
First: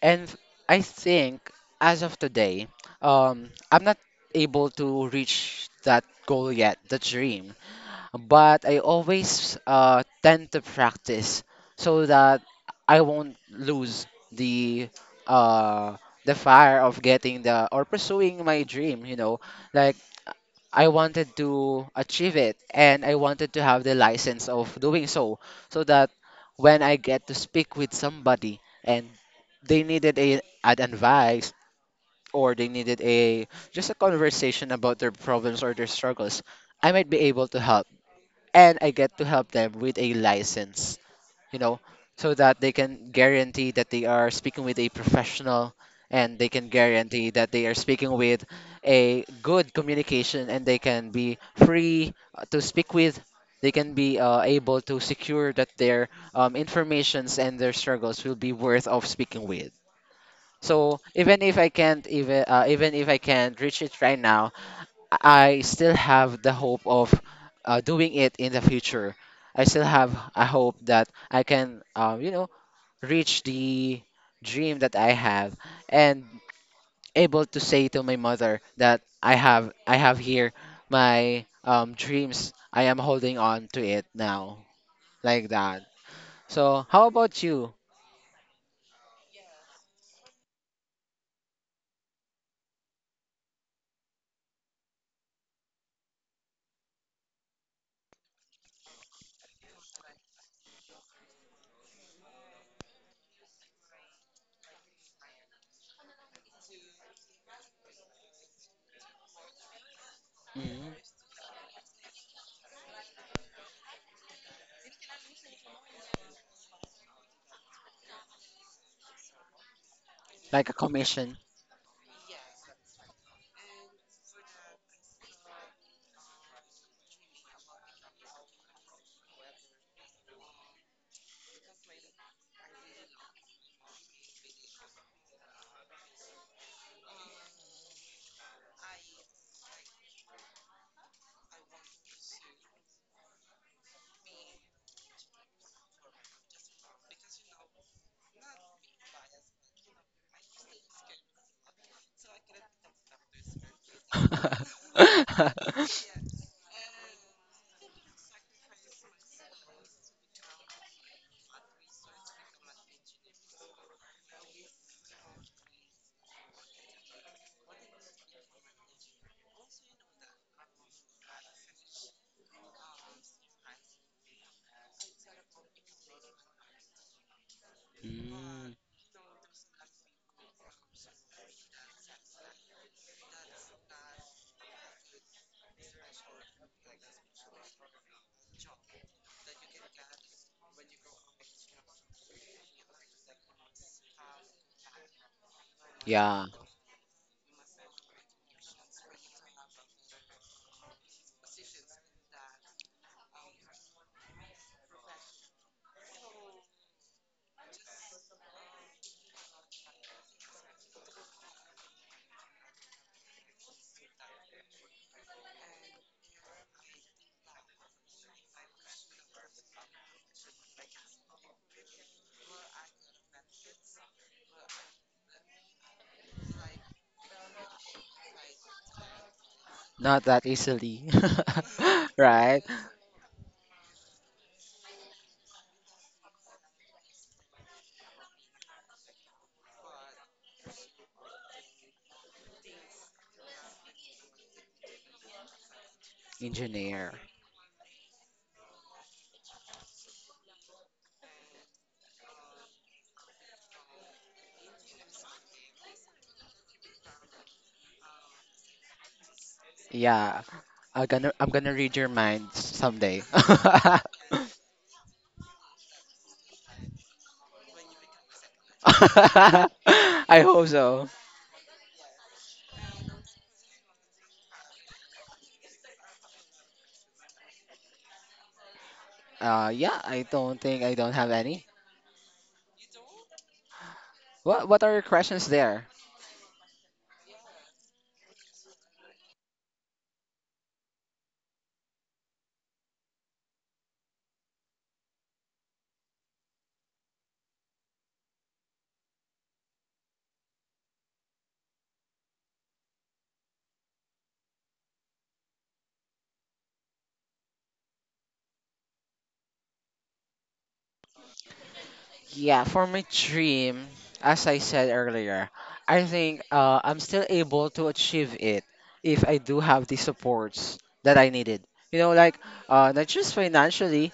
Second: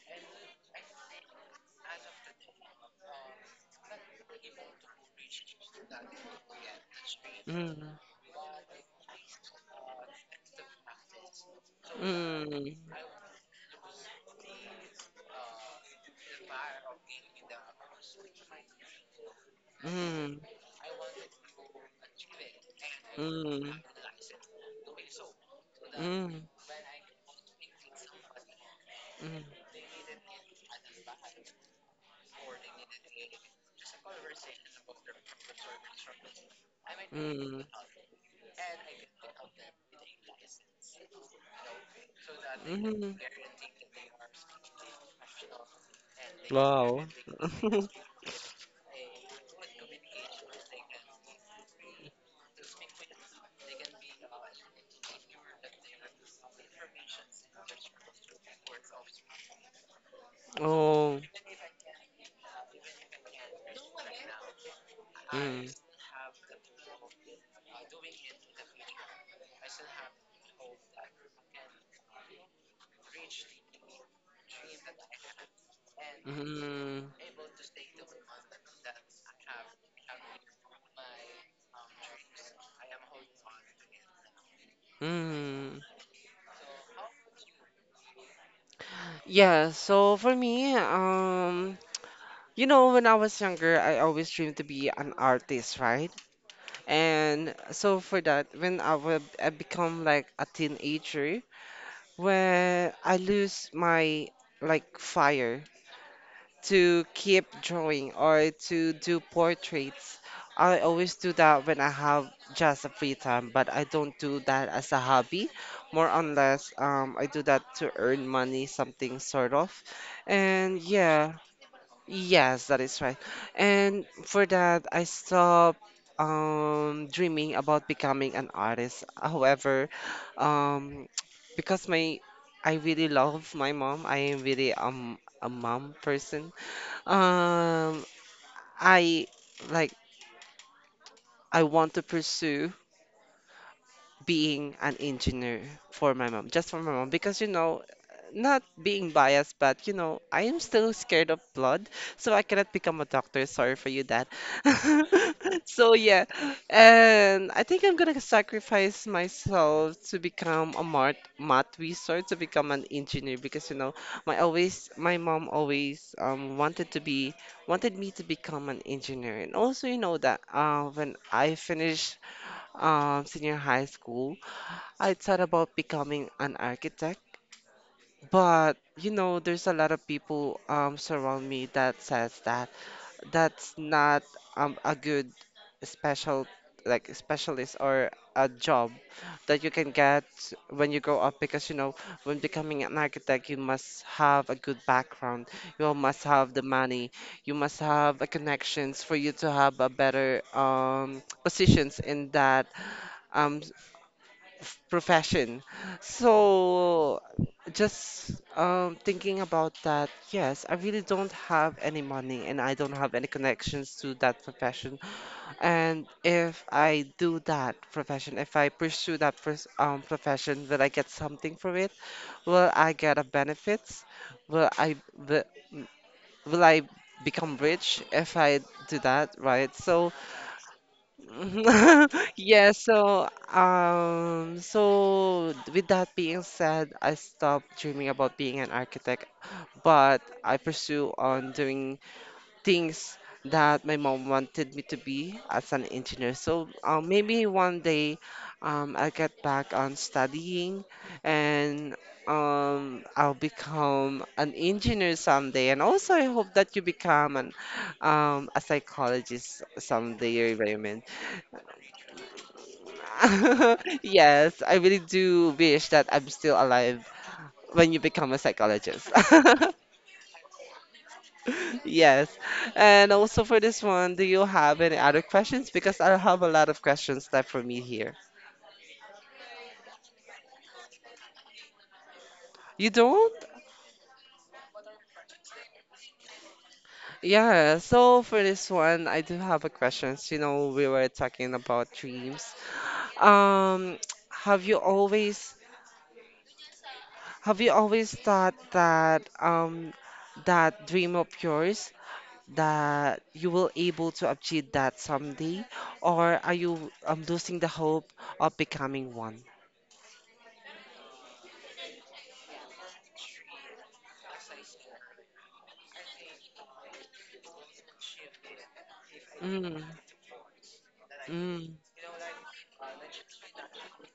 And I think as of today, I'm not able to reach that goal yet, the dream. Mm, But I always tend to practice so that mm, I won't lose the uh, the fire of getting the or pursuing my dream. You know, like mm. I wanted to achieve it and I wanted to Mm, have the license of doing so, so that mm, when I get to speak with somebody and mm, they needed a an advice or they needed a just a conversation about their problems or their struggles, I might be able to mm, help and I get to help them with a license, you know, so that they can mm. guarantee that they are speaking with a professional and they can Wow. guarantee that they are speaking with a good communication and they can be free to speak with. They can be able to secure that their informations and their struggles will be worth of speaking with. So Oh, even if I can't even even if I can't reach it right now, I mm, still have the hope of doing it in the future. I still have a hope that I can, you know, reach the dream that I have and mm, able to say to my mother that I have here my dreams. I am holding on to it now, like mm. that. So, how about you? Yeah, so for me, when I was younger, I always dreamed to be an artist, right? And so for that, when I become like a teenager, where I lose my like fire to keep drawing or to do portraits. I Mhm. always do that when I have just a free time, but I don't do that as a hobby, more unless I do that to earn money, something sort of. Like a And yeah, commission? yes, that is right. And for that, I stopped dreaming about becoming an artist. However, um, because my I really love my mom. I am really a mom person. Um, I like I want to pursue being an engineer for my mom, just for my mom, because not being biased, but I am still scared of blood, so I cannot become a doctor. Sorry for you, Dad. So yeah, and I think I'm gonna sacrifice myself to become a math research to become an engineer because my mom always wanted me to become an engineer, and also you know that when I finished senior high school. I thought about becoming an architect, Mm, but there's a lot of people surround me that says that that's not a good special like specialist or a job that you can get when you grow up because when becoming an architect, you must have a good background, you must yeah, have the money, you must have a connections for you to have a better positions in that um profession. So just thinking about that, yes, I really don't have any money and I don't have any connections to that profession. And if I do that profession, if I pursue that profession, will I get something from it? Will I get a benefits? Will I will, will I become rich if I do that, right? So. not that easily, right? Yeah, so with that being said, I stopped dreaming about being an architect, but I pursue on doing things that my mom wanted me to be as an engineer. So Engineer. maybe one day I'll get back on studying and I'll become an engineer someday. And also I hope that you become an a psychologist Yeah, someday, Raymond. I'm gonna read your mind someday. Yes, I really do wish that I'm still alive when you become a psychologist. I hope so. Yes. And also for this one, do you have any other questions? Because I have a lot of questions left for me here. Yeah, I don't have any. You don't? What are your questions there? Yeah. So for this one, I do have a question. You know, we were talking about dreams. Um, have you always have you always thought that that dream of yours, that you will able to achieve that someday, or are you losing the hope of becoming one? Yeah, for my dream, as I said earlier, I think I'm still able to achieve it if I do Mm, have the supports that I needed. mm. You know, like not just financially,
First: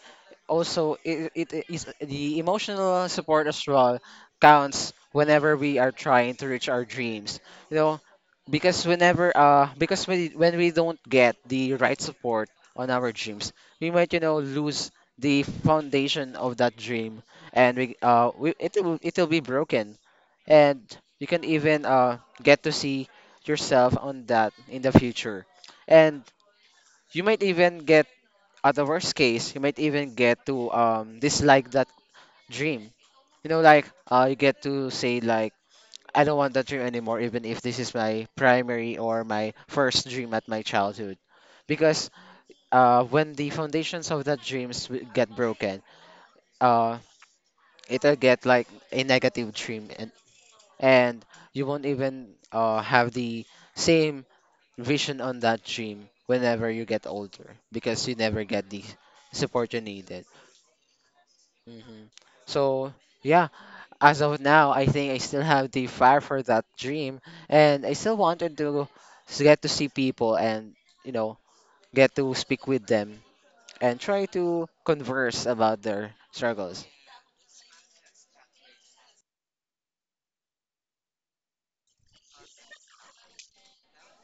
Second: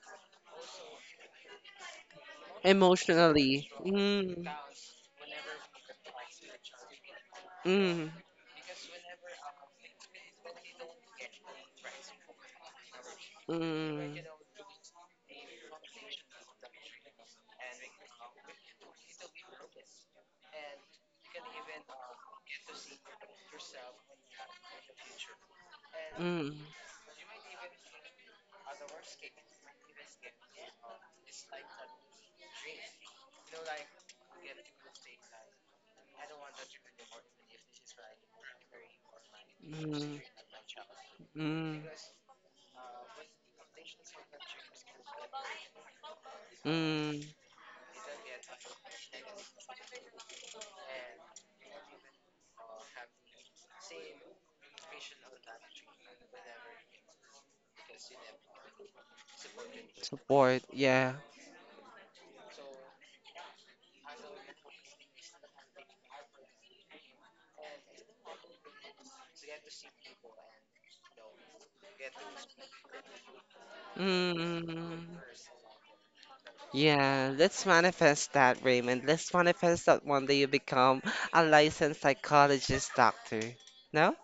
also it is the emotional support as Emotionally. well Mm, counts whenever we are trying to reach our dreams. You know, mm, because whenever because we, when we don't get the right support on our dreams, we might, mm, you know, lose the foundation of that dream, and we it will it'll be broken, and you can even get to see yourself on that in the future, and mm, you might even get, at the worst case, you might even get to dislike that dream. You know, like you get to say like I don't want that dream anymore, even if this is my primary or my first mm, dream at my childhood, mm, because when the foundations of that dreams will get broken, uh mm. it'll get like a negative dream and you won't even have the same vision on that dream whenever you get older because you never get the support you needed. Support, yeah. hmm So yeah, as of now, I think I still have the fire for that dream, and I still wanted to get to see people and you know get to speak with them and try to Mm. converse about their struggles. Yeah, let's manifest that, Raymond. Let's manifest that one day you become a licensed psychologist doctor. No?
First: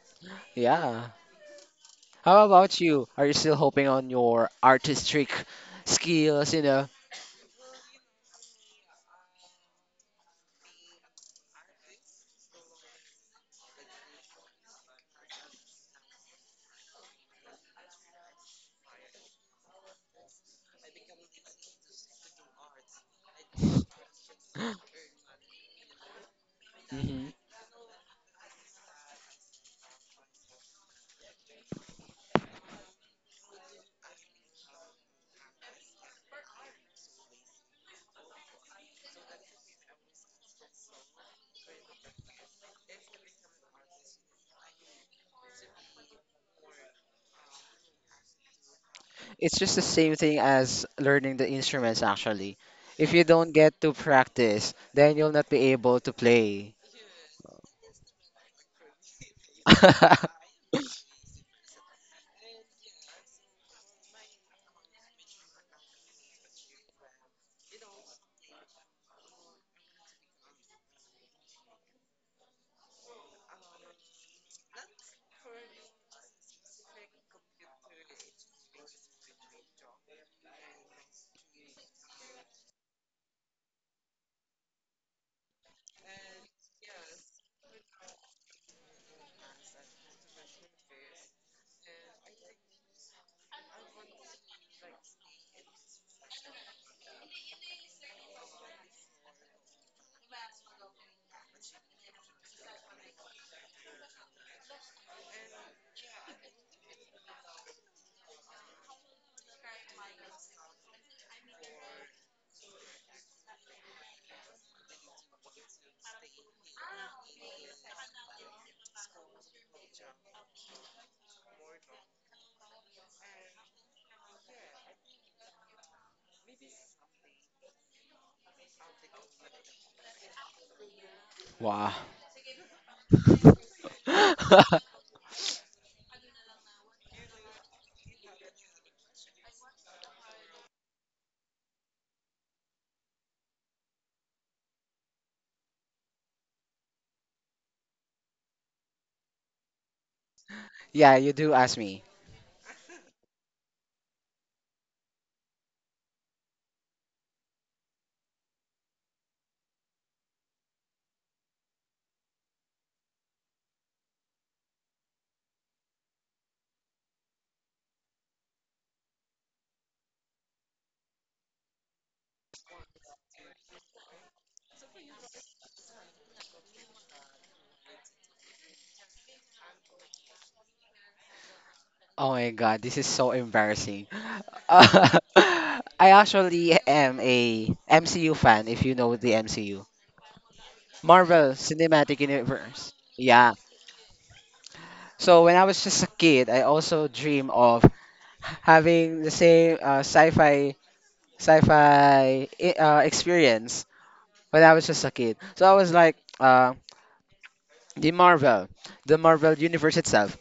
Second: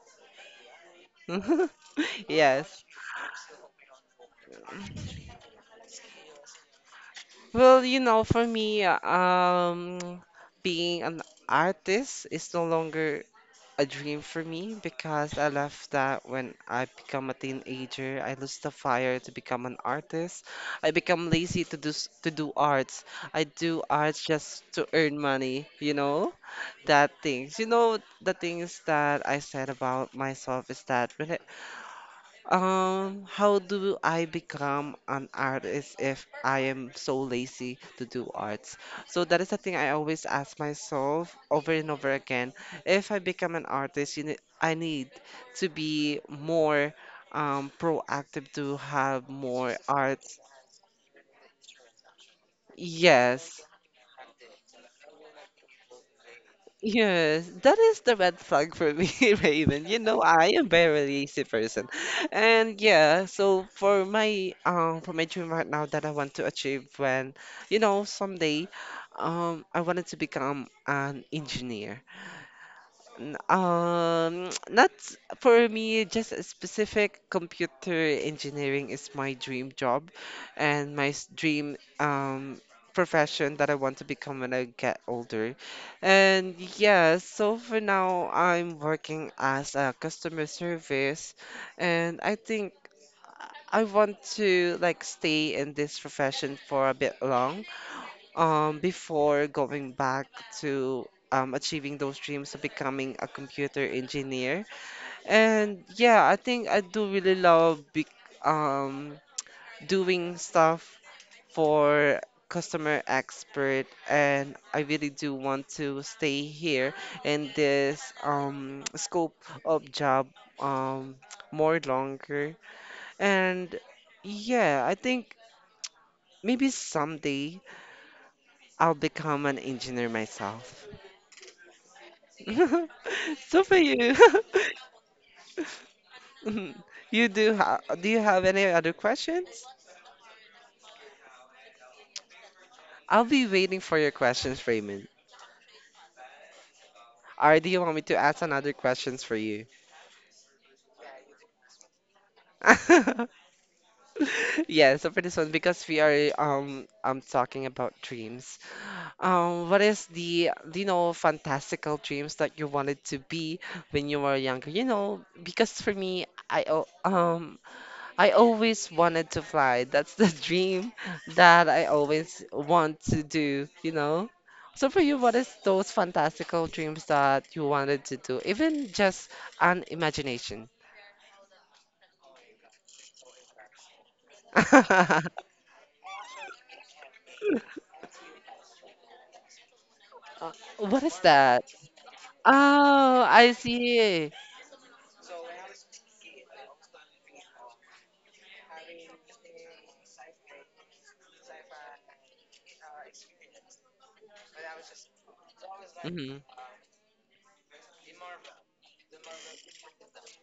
Yeah. How about Yes. you? Are you still hoping on your artistic skills? Well, for me, being an artist is no longer a dream for me because I left that when I become a teenager. I lost the fire to become an artist. I become lazy to do arts. I do arts just to earn money, you know? That hmm things. You know, the things that I said about myself is that when I how do I become an artist if I am so lazy to do arts? So that is the thing I always ask myself over and over again. If I become an artist, I need to be more proactive to have It's just more the same thing arts. as learning the instruments, actually. If you don't Yes. get to practice, then you'll not be able to play. Yes, that is the red flag for me, Raven. You know, I am very lazy person. And yeah, so for my dream right now that I want to achieve when, someday, I wanted to become an engineer. Not for me, just a specific computer engineering is my dream job and my dream profession that I want to become when I get older. And yeah, so for now I'm working as a customer service and I think I want to like stay in this profession for a bit long before going back to achieving those dreams of becoming a computer engineer. And yeah, I think I do really love be um, doing stuff for customer expert, and I really do want to stay here in this scope of job um, more longer. And yeah, I think maybe someday I'll become an engineer myself. Wow. So for you. Mhm. Do you have any other questions? I'll be waiting for your questions, Raymond. Or do you want me to ask another questions for you? Yeah, you do ask me. Yeah, so for this one, because we are I'm talking about dreams. What is the fantastical dreams that you wanted to be when you were younger? You know, because for me, I always wanted to fly. That's the dream that I always want to do, you know? So for you, what is those fantastical dreams that you wanted to do? Even just an imagination. Oh my god, this is so embarrassing. I actually am a MCU fan, if you know the MCU. What is Marvel that? Cinematic Universe. Oh, I Yeah. see. So when I was just a kid, I also dream of having the same experience when I was just a kid. So I was like Hmm the Marvel, the Marvel universe itself,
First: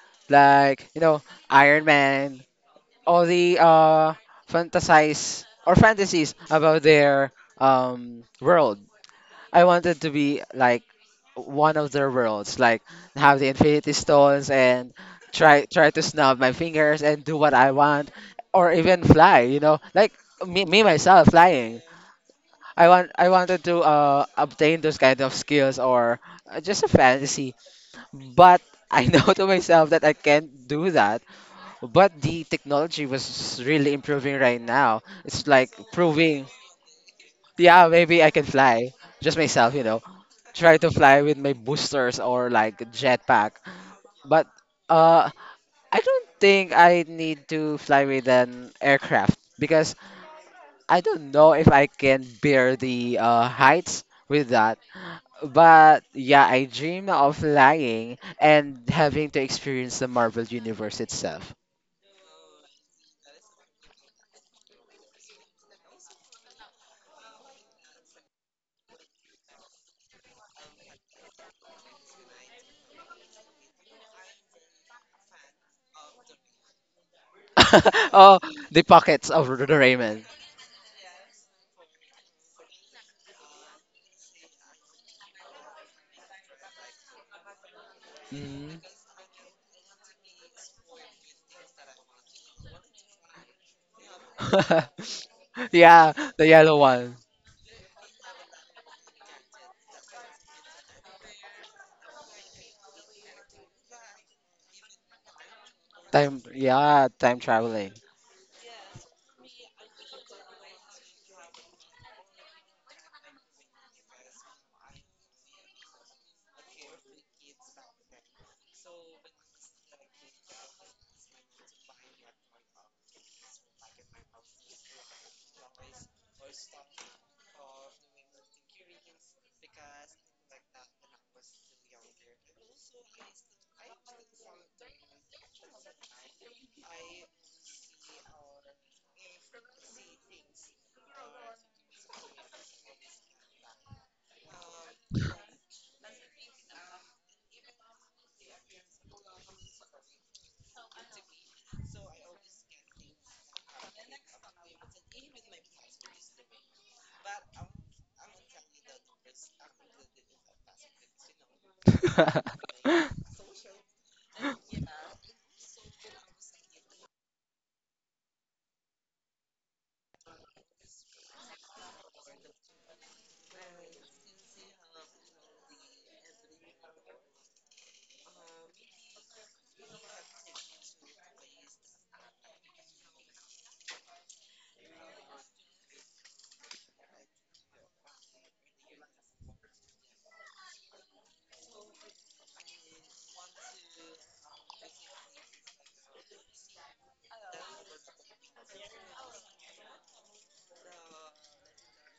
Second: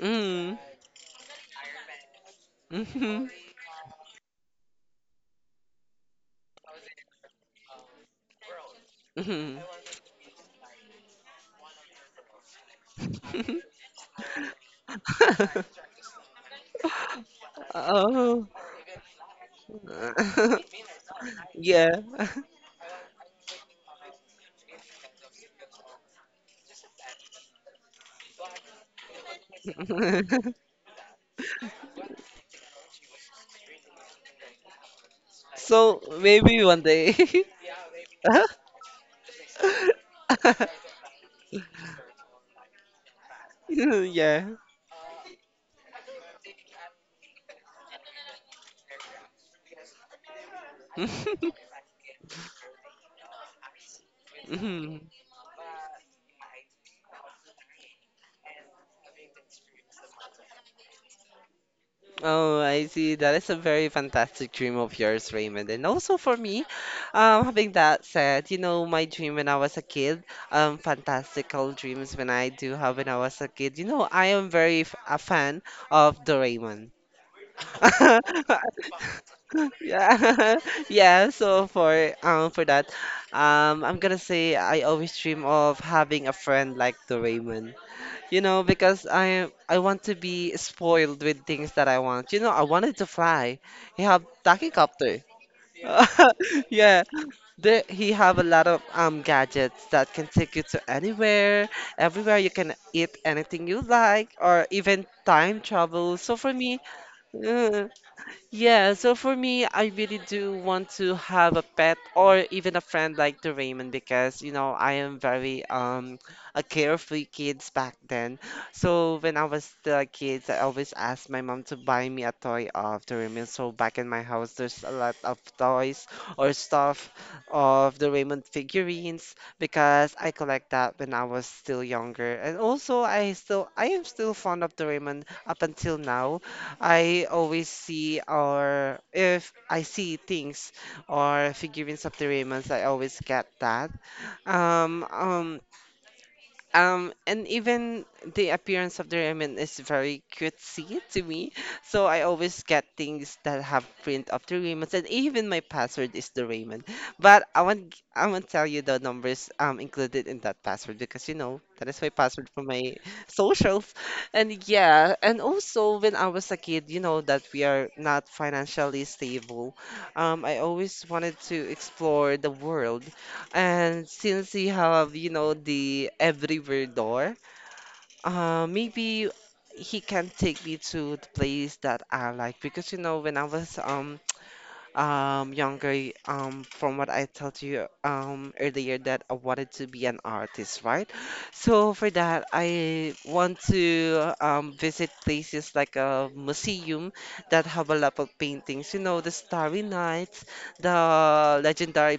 hmm like you know Iron Man, hmm all the fantasize or fantasies about their world. hmm I wanted to be like one of their worlds, like have the Infinity Stones and try try to snap my fingers and do what I want, Oh. or even fly. You know, like me myself flying. Yeah. I wanted to obtain those kind of skills or just a fantasy, but I know to myself that I can't do that. But the technology was really improving right now. It's like So proving, maybe one day. yeah, maybe I can fly. Just myself, you know, try to fly with my boosters or like jetpack. But Yeah. uh, I don't think I need to fly with an aircraft because I don't know if I can bear the heights with that. Mhm. But yeah, I dream of flying and having to experience the Marvel Universe itself. Oh, I see. That is a very fantastic dream of yours, Raymond. And also for me, having that said, you know, my dream when I was a kid, fantastical dreams when I do have when I was a kid. You know, I am very f a fan of Doraemon. Oh, the pockets of Doraemon. Yeah, yeah. So for that, I'm gonna say I always dream of having a friend like Doraemon. You know, Mhm. because I want to be spoiled with things that I want. You know, I wanted to fly. He have tachycopter. Yeah, the yellow Yeah, one. there he have a lot of gadgets that can take you to anywhere, everywhere. You can eat anything you like, or even time travel. So for me, Yeah, time traveling. yeah, so for me, I really do want to have a pet or even a friend like the Raymond because, you know, I am very a carefree kids back then. So when I was the kids, I always asked my mom to buy me a toy of the Raymond. So back in my house, there's a lot of toys or stuff of the Raymond figurines because I collect that when I was still younger. And also, I am still fond of the Raymond up until now. I always see, or if I see things or figurines of the Raymonds, I always get that. Um, um, and even the appearance of the ramen is very cutesy to me. So I always get things that have print of the ramen, and even my password is the ramen. But I won't tell you the numbers included in that password because you know that is my password for my socials. And yeah, and also when I was a kid, you know that we are not financially stable. I always wanted to explore the world, and since you have, you know, the everywhere door, maybe he can take me to the place that I like because you know when I was younger, from what I told you earlier, that I wanted to be an artist, right? So for that, I want to visit places like a museum that have a lot of paintings. You know, the Starry Nights, the legendary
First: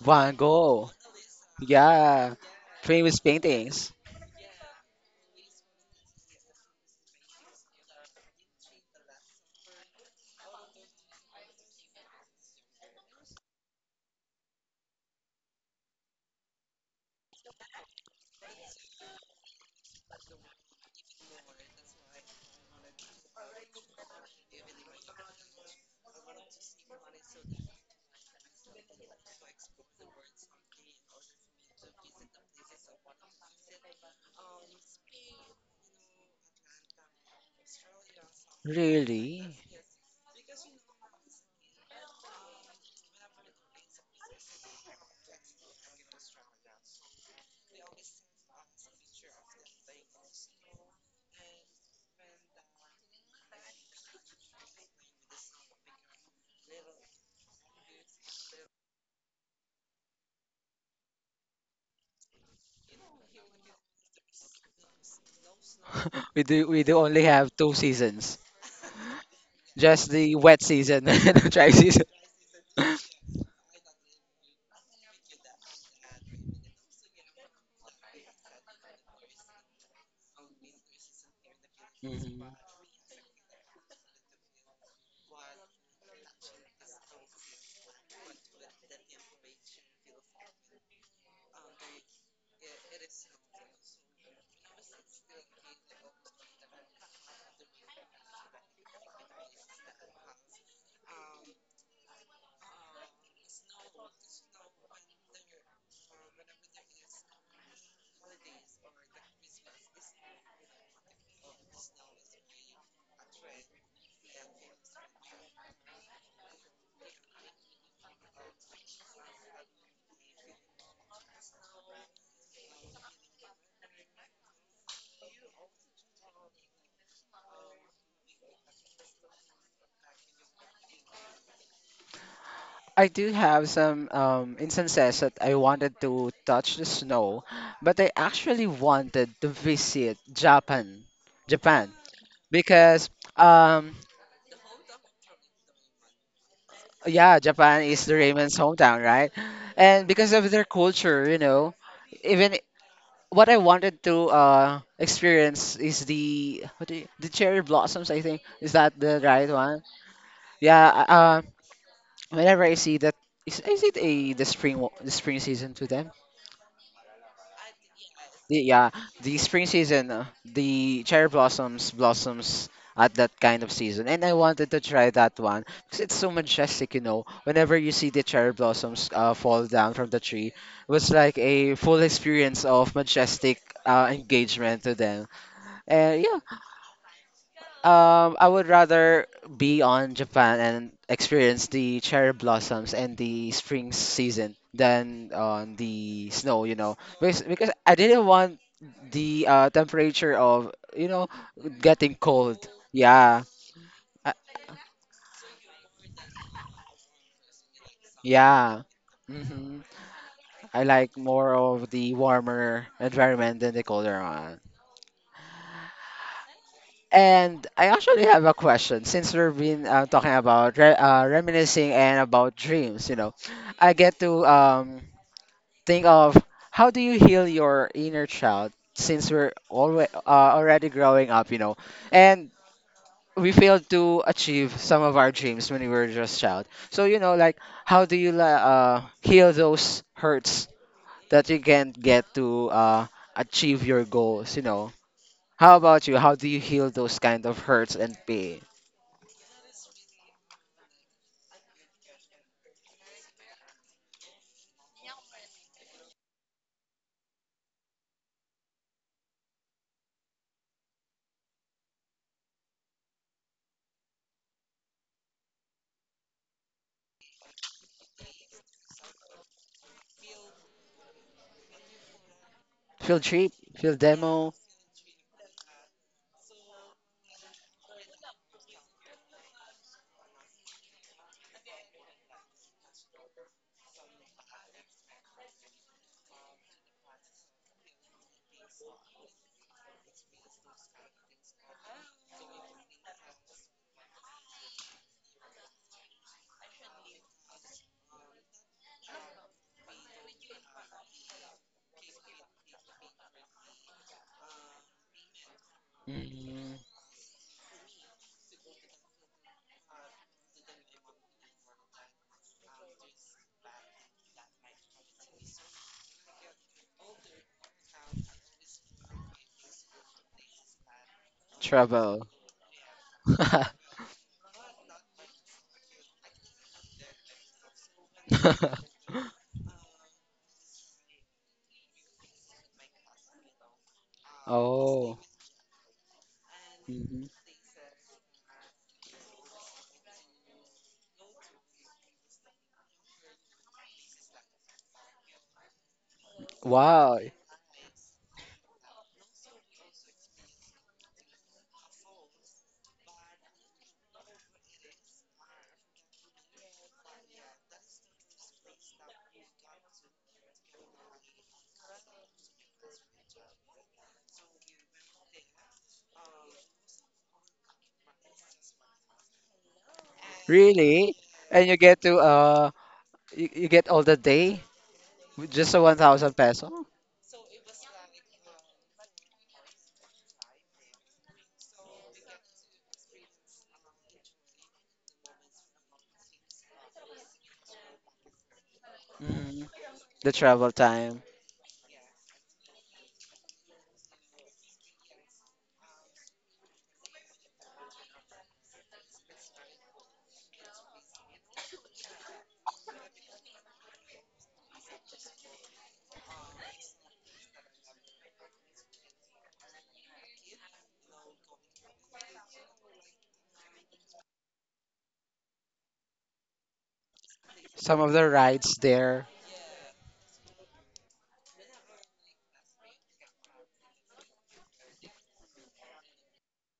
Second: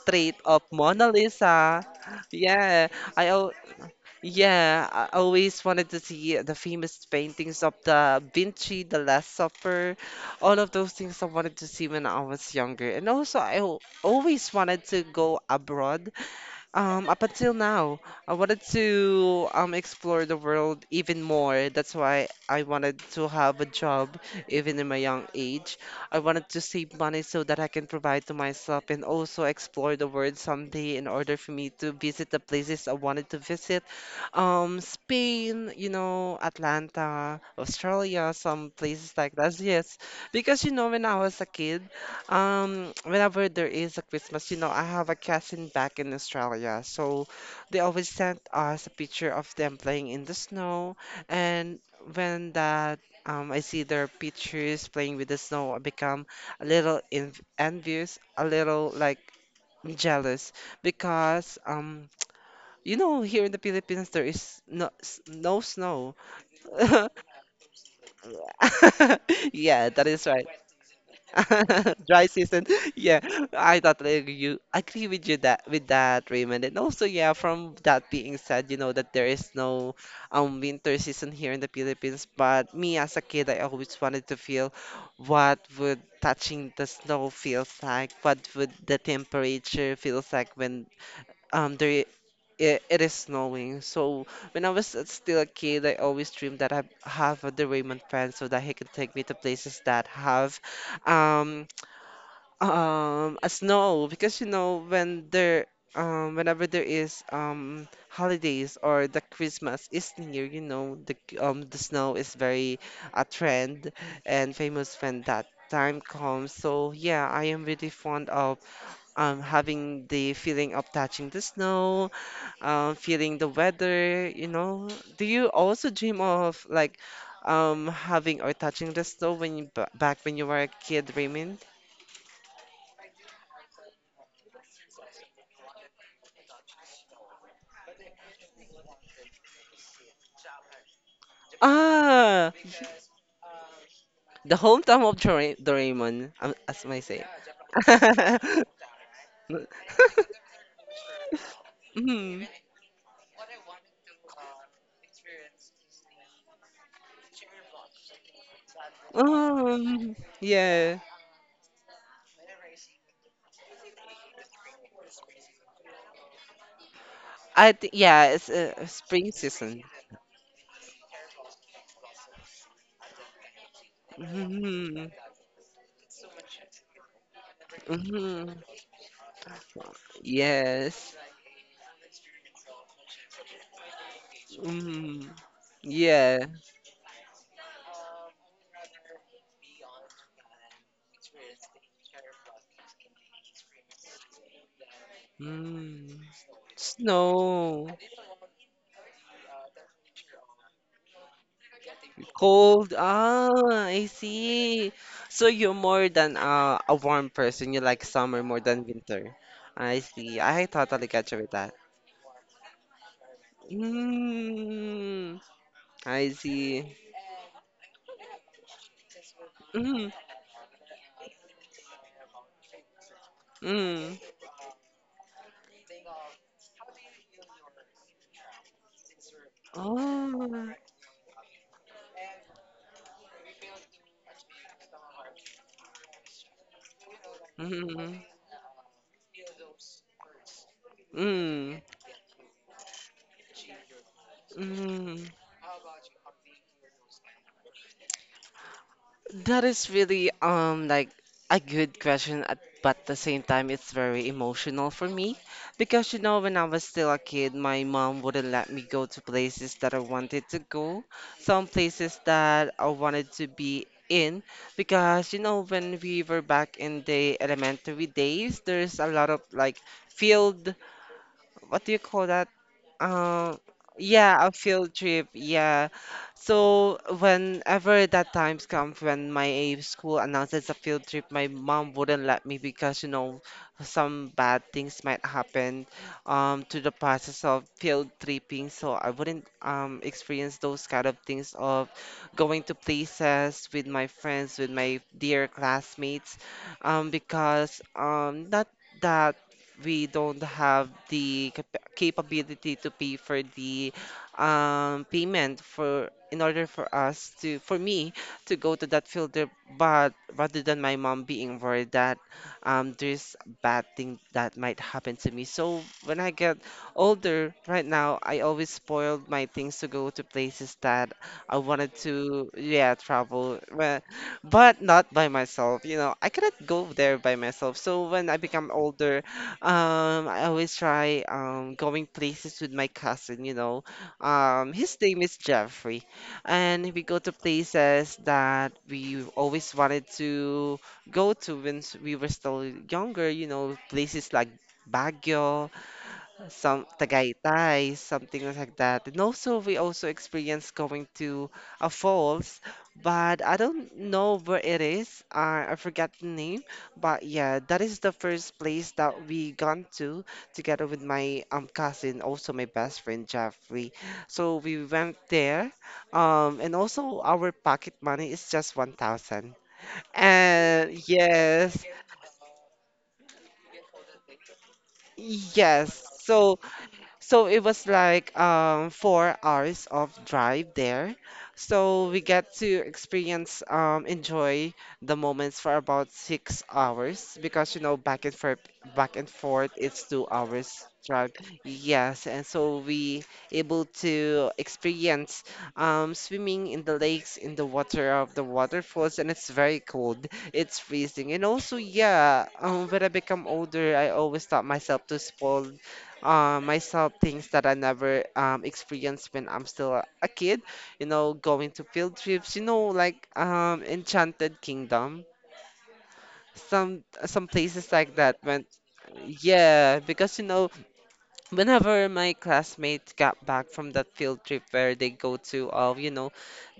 Van of Gogh. Mona Lisa. Yeah, Yeah, famous I al- paintings. yeah, I always wanted to see the famous paintings of the Vinci, the Last Supper, all of those things I wanted to see when I was younger. And also, always wanted to go abroad up until now. I wanted to explore the world even more. That's why I wanted to have a job even in my young age. I wanted to save money so that I can provide to myself and also explore the world someday in order for me to visit the places I wanted to visit. Spain, you know, Atlanta, Australia, some places like Really? that. Yes, because you know, when I was a kid, whenever there is a Christmas, you know, I have a cousin back in Australia, so they always sent us a picture of them playing in the snow. And when I see their pictures playing with the snow, I become a little en envious, a little like jealous because, you know, here in the Philippines there is no snow. We do only have two seasons. Yeah, that Just is the right. wet season and the dry season. Dry season. Yeah, I totally agree. You agree with you that with that, Raymond. And also, yeah, from that being said, you know that there is no winter season here in the Philippines. Mhm. But me as a kid, I always wanted to feel what would touching the snow feels like. What would the temperature feels like when um there i- it is snowing. So when I was still a kid, I always dreamed that I have the Raymond friend so that he can take me to places that have um as no, because you know whenever there is holidays or the Christmas is near, you know the snow is very a trend and famous when that time comes. So yeah, I am really fond of having the feeling of touching the snow, feeling the weather. You know, do you also dream of like having or touching the snow when back when you were a kid, Raymond? I do have some instances that I wanted to touch the snow, but I actually wanted to visit Japan, Ah. because um, The hometown of Doraemon, as I say. yeah, Japan is the Raymond's hometown, right? And because of their culture, you know, Mhm. even what I wanted to experience is the the cherry blossoms. I think is that the right one? Um, Yeah. yeah. Whenever I see that, is it a the the spring season to them? I think yeah, it's Yeah, spring the spring season. season, the cherry blossoms at that kind of season, and I wanted to Hmm try that one because it's so majestic, you know. Whenever you see the cherry hmm blossoms fall down from the tree, it was Yes. like a full experience of majestic engagement to them. hmm And Yeah. yeah, I would rather be on Japan and experience the cherry blossoms and the spring season than on Mm. the snow, you know, because Snow. I didn't want the temperature of, you know, getting cold. Cold. Yeah, Ah, I I, see. So you're more than a warm person. You like summer more yeah. than winter. hmm I see. I I totally like get you with more that. of the warmer environment than the colder one. Mm, I see. And I actually have a question since we've been Mm, talking about re reminiscing and about dreams, you know, I mm. get to think of how do you heal your inner child since we're alwa Oh. already growing up, you know, and we failed to achieve some of our dreams when we were just child. So, you know, like how do Mm, you heal those hurts that you mm, can't get to achieve your goals, you know? mm. How about you? How do you heal those kind of hurts and pain? That is really like a good question at, but at the same time it's very emotional for me because you know when I was still a kid my mom wouldn't let me go to places that I wanted to go, some places that I wanted to be in because you know when we were back in the elementary days there's a lot of like field, what do you call that, um, Field yeah, demo, a field trip. Yeah. So whenever that times comes when my school announces a field trip, my mom wouldn't let me because you know some bad things might happen to the process of field tripping. So I wouldn't experience those kind of things of going to places with my friends, with my dear classmates, because not that we don't have the capability to pay for the payment for in order Mm, for me to go to that filter, but rather than my mom being worried that there's a bad thing that might happen to me. So when I get older right now I always spoiled my things to go to places that I wanted travel. to, yeah, travel. Well, but not by myself, you know, I cannot go there by myself. So when I become older, I always try going places with my cousin, you know. His Oh, name is Jeffrey, and we go mhm. to places that we always wanted to go to we were still younger, you know, places like Baguio, some Wow. Tagaytay, something like that. And also, we also experienced going to a falls, but I don't know where it is. I forgot the name, but yeah, that is the first place that we gone to together with my cousin, also my best friend Jeffrey. So we went there, and also our pocket money is just 1,000. And Really? And you yes, get to you get all the day with just a yes. 1000 So peso? So it was like 4 hours of drive there. So we get to experience, enjoy the moments for about 6 hours because you know back and Mm. forth, it's two The hours travel time. drive. Yes, and so we able to experience swimming in the lakes, in the water of the waterfalls, and it's very cold. It's freezing, and also yeah, when I become older, I always taught myself to spoil myself things that I never experienced when I'm still a kid. You know, going to field trips. You know, like Enchanted Kingdom, some places Some of like the that. When rides there, yeah, because you know whenever my classmates got back from that field trip where they go to you know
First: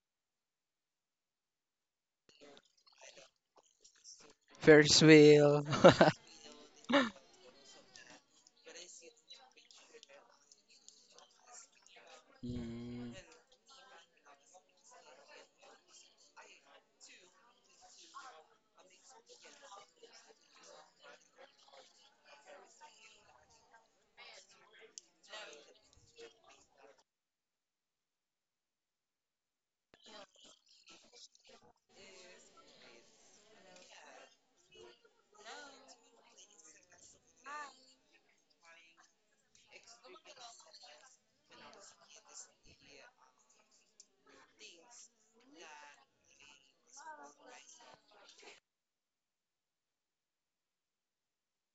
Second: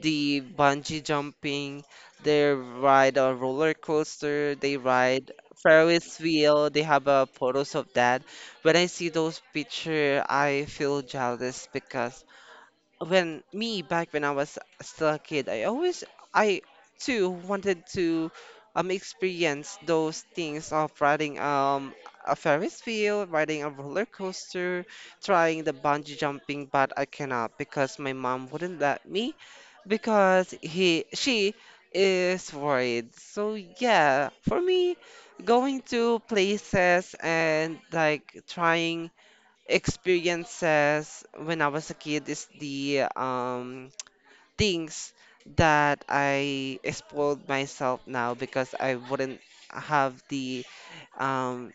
the bungee jumping, they ride a roller coaster, they Ferris ride wheel. ferris wheel, they have photos of that. When I see those pictures I feel jealous because Mm. when me back when I was still a kid, I always I too wanted to experience those things of riding a Ferris wheel, riding a roller coaster, trying the bungee jumping, but I cannot because my mom wouldn't let me because he she is worried. So yeah, for me, going to places and like trying experiences when I was a kid is the things that I spoiled myself now because I wouldn't have the um,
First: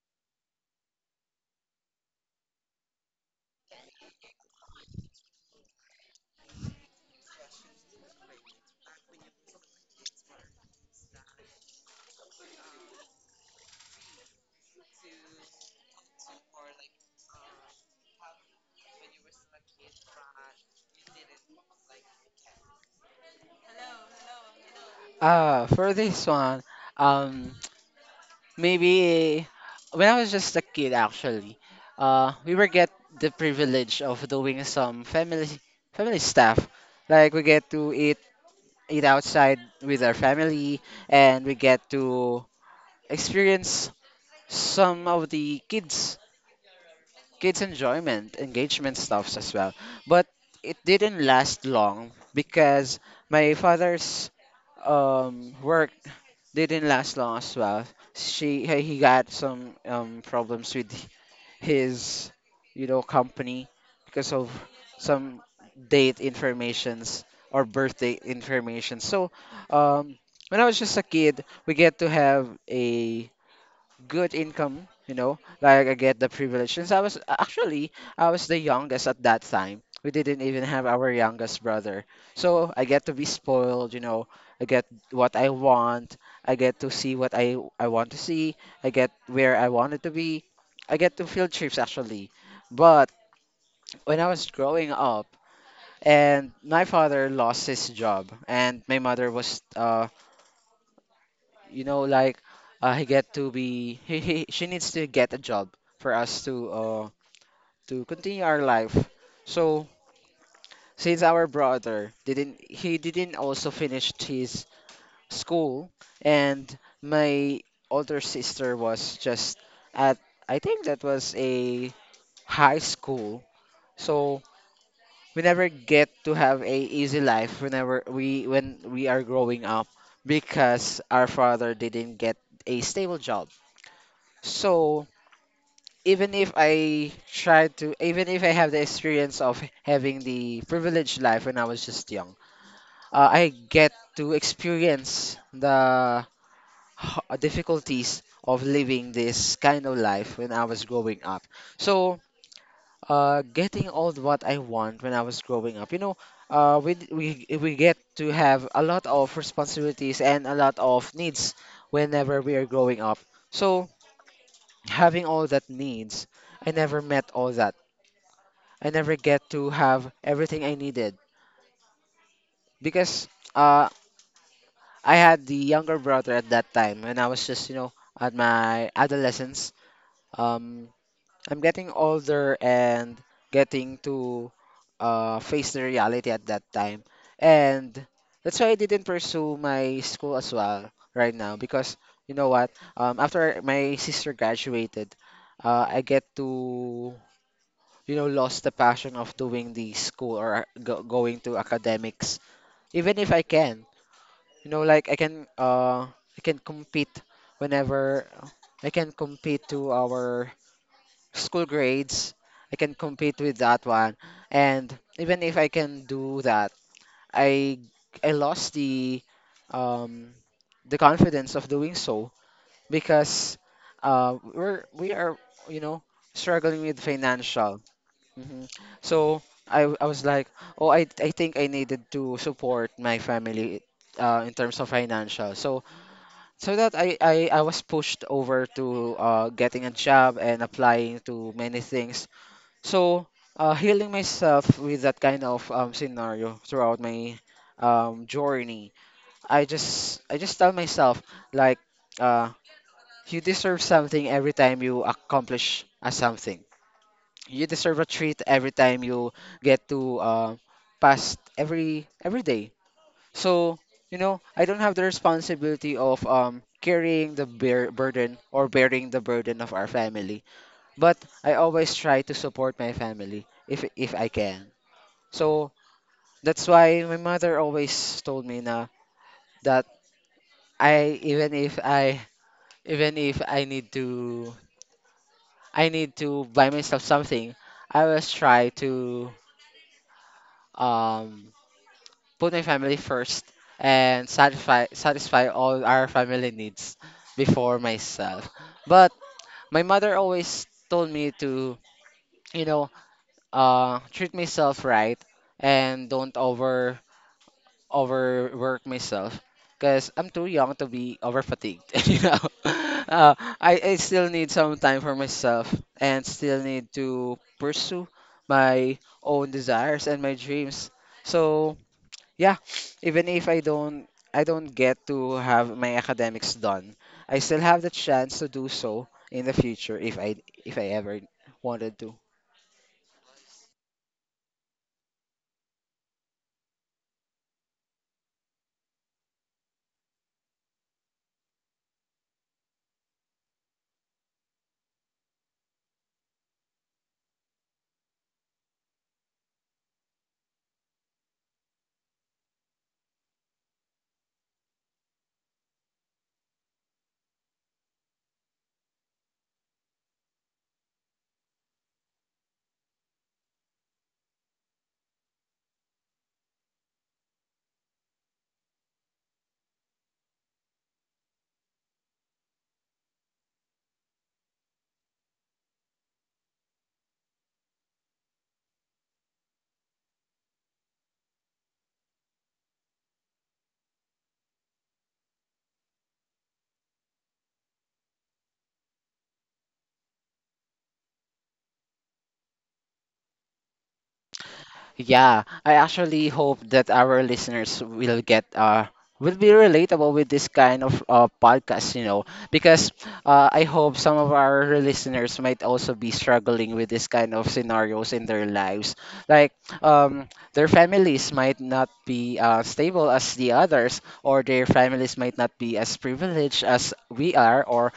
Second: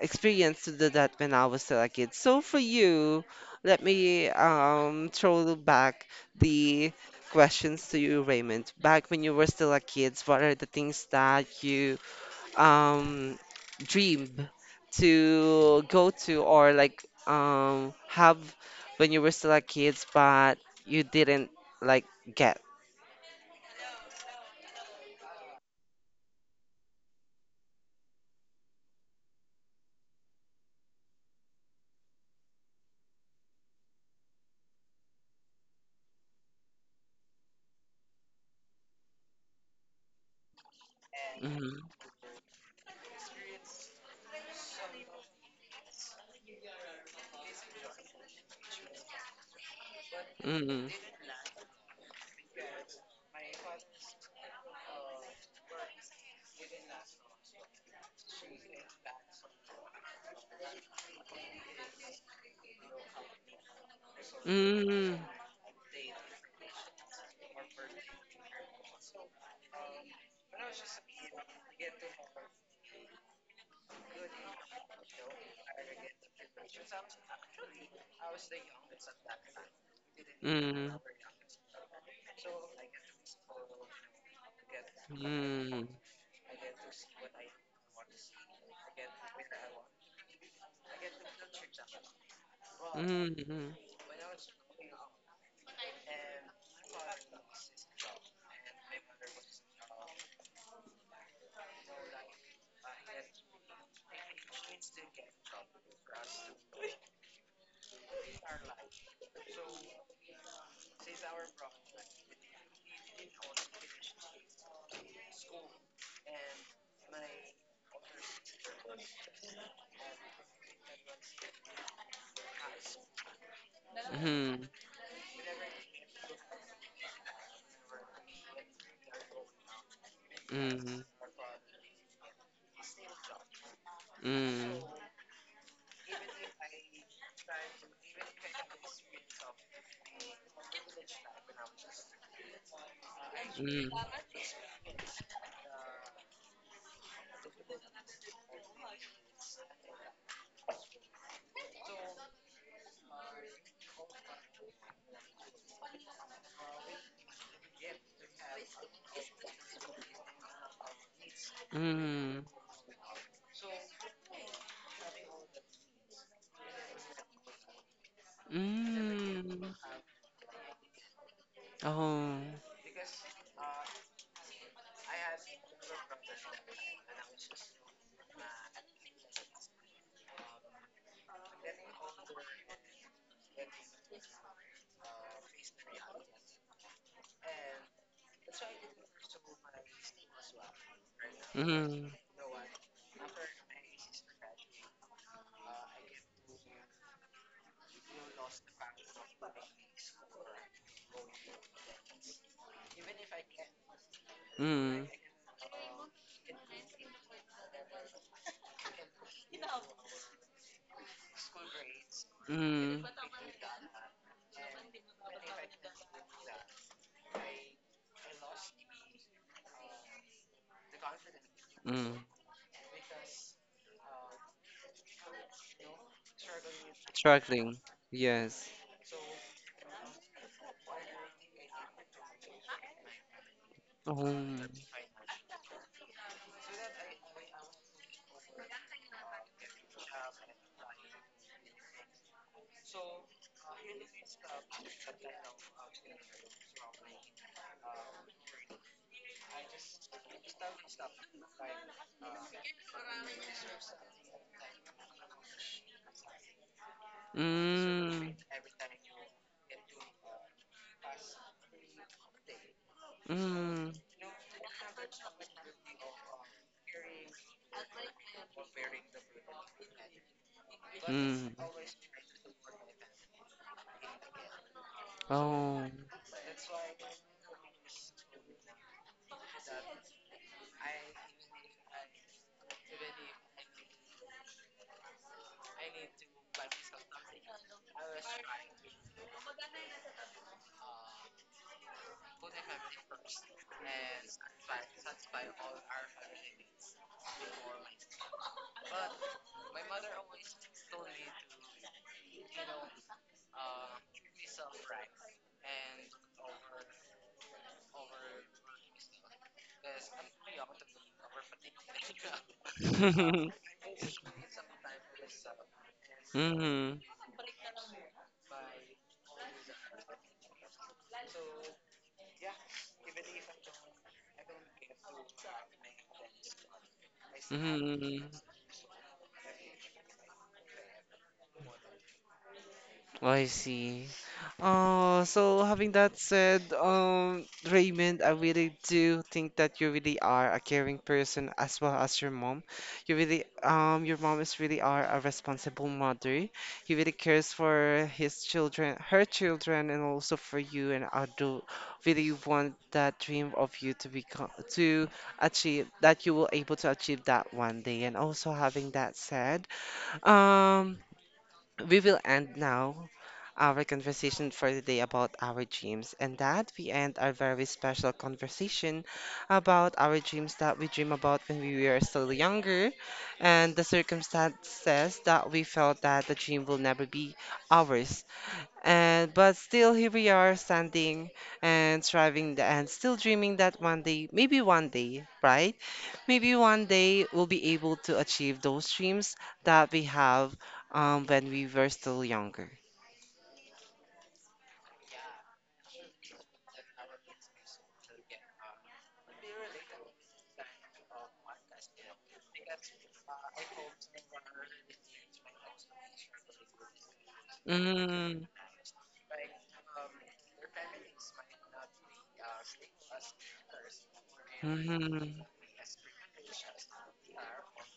experience to do that when I was still a kid. So for you, let me throw back the questions to you, Raymond. Back when you were still a kid, what are the things that you um dream to go to, or like have when you were still a kids, but you didn't like get? Ah, for this one, um maybe when I was just a kid, actually, we were get the privilege of doing some family stuff. Like we get to eat outside with our family, and we Mm-hmm. get to experience some of the kids' enjoyment, engagement stuffs as well. But it Mm-hmm. didn't last long because my father's work didn't last long as well. She he got some problems with his you know company because of Mm-hmm. some date informations or birthday information. So um, when I was just a kid, we get to have a good income, you know, like I get the privilege. Since I was actually I was the youngest at that time. We didn't even have our youngest brother. So I get to be spoiled, you know. I get what I Mm-hmm. want. I get to see what I want to see. I get where I wanted to be. I get to field trips actually. But Mm-hmm. Mm-hmm. when I was growing up and my father lost his job and my mother was you know like he get to be he she needs to get a job for us to continue our life so since our brother didn't he didn't also finish his school and my older sister was just at I think that was a high school so we never get to have a easy life when we are growing up Mm-hmm. because our father didn't get a stable job Mm-hmm. so even if I tried to, even if I have the experience of having the privileged life when I was just young, I get to experience the difficulties of living this kind of life when I was growing up. So, getting all what I want when I was growing up, you know, we get to have a lot of responsibilities and a lot of needs whenever we Mm-hmm. are growing up. So, having all that needs, I never met all that I never get Mm-hmm. to have everything I needed Oh. because uh, I had the younger brother at that time when I was just, you know, at my adolescence. Um, I'm getting older and getting to face the reality at that time. And that's why I didn't pursue my school as well right now because, Mm-hmm. you know what, after my sister graduated, I get to you know, lost the passion of doing the school or going to academics. Even if I can, you know, Mm-hmm. like I can compete whenever I can compete to our school grades. I can compete with that one, and even if I can do that, I I lost um the confidence of doing Mm-hmm. so because we are you know struggling with Struggling. financial. hmm Yes. So I was like, oh, I think I needed to support my family Oh. In terms of financial. So so that I was pushed over to getting a job and applying to many things. So healing myself with that kind of scenario throughout my journey, I just tell myself like uh, you deserve something every time you accomplish a something, you deserve a Mm, treat every time you get to pass every day. So mm, you know, I don't have the responsibility of carrying the bear burden or bearing the burden of our family, but mm. I always try to support my family if I can. So Oh. that's why my mother always told me na that I even if I even if I need to I need to buy myself something, I always try to um put my family first and satisfy all our family needs before myself. But my mother always told me to, you know, treat myself right and don't over overwork myself because I'm too young to be over fatigued. You know, uh, I still need some time for myself and still need Mm-hmm. to pursue my own desires and my dreams. So yeah, even if I don't get to have my academics done, I still have the Mm-hmm. chance to do so in the future if I ever wanted to. I see. So having that said, Raymond, I really do think that you really are a caring person as well as your mom. You really, your mom is really are a responsible mother. He really cares for his children, her children, and also for you. And I do really want that dream of you to become to achieve, that you will able to achieve that one day. And also having that said, um we will end now our conversation for today about our dreams, and that we end our very special conversation about our dreams that we dream about when we were still younger, and the circumstances that we felt that the dream will never be ours. And but still here we are standing and striving and still dreaming that one day, maybe one day, right? Maybe one day we'll be able to achieve those dreams that we have when we were still younger. Yeah, I actually hope that our listeners will get will be relatable with this kind of podcast, you know, because I hope some of our listeners might also be struggling with this kind of scenarios in their Mm, lives. Like um, their families might not be stable as the others, or their families might mm-hmm, not be as privileged as we are, or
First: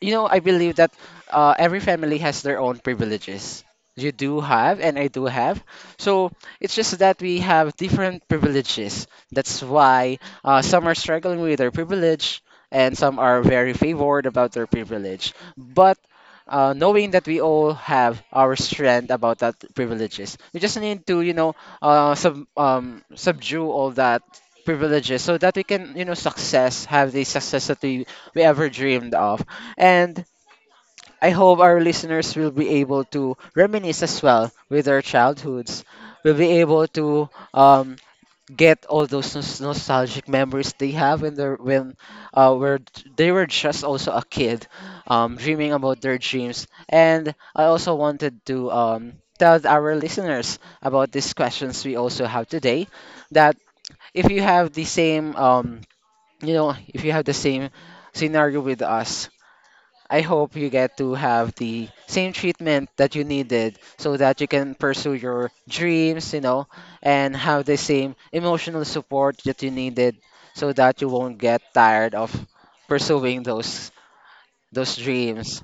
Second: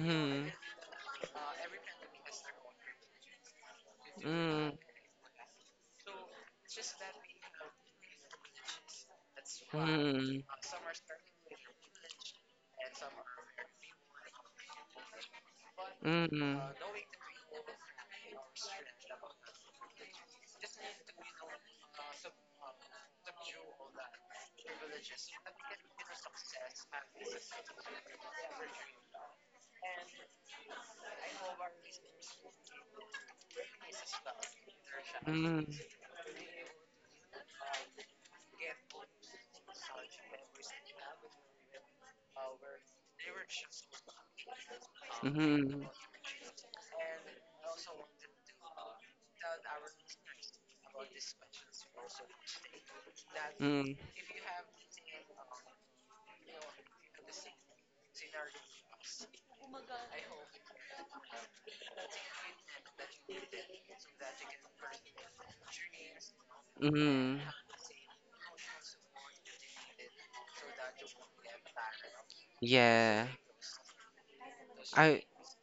you know, I believe that every family has their own privileges. You do have, and I do have. So it's just that we have different privileges. That's why mm, some are struggling with their privilege, and some are very favored about their privilege. But mm, mm, knowing that we all have our strength about that privileges, we just need to, you know, subdue all that privileges so that we can, you know, have the success that we ever dreamed of and I hope our listeners will be able to reminisce as well with their mm, childhoods. Will be able to get all those nostalgic memories they have when were they were just also a kid, dreaming mm, about their dreams. And I also wanted to tell our listeners about these questions we also have today. That mm, if you have the same you know if you have the same scenario with us, I hope you get to have the same treatment that you needed so that you can pursue your dreams, you know, and mm. have the same emotional support that you needed so that you won't get tired of Yeah. pursuing those I dreams.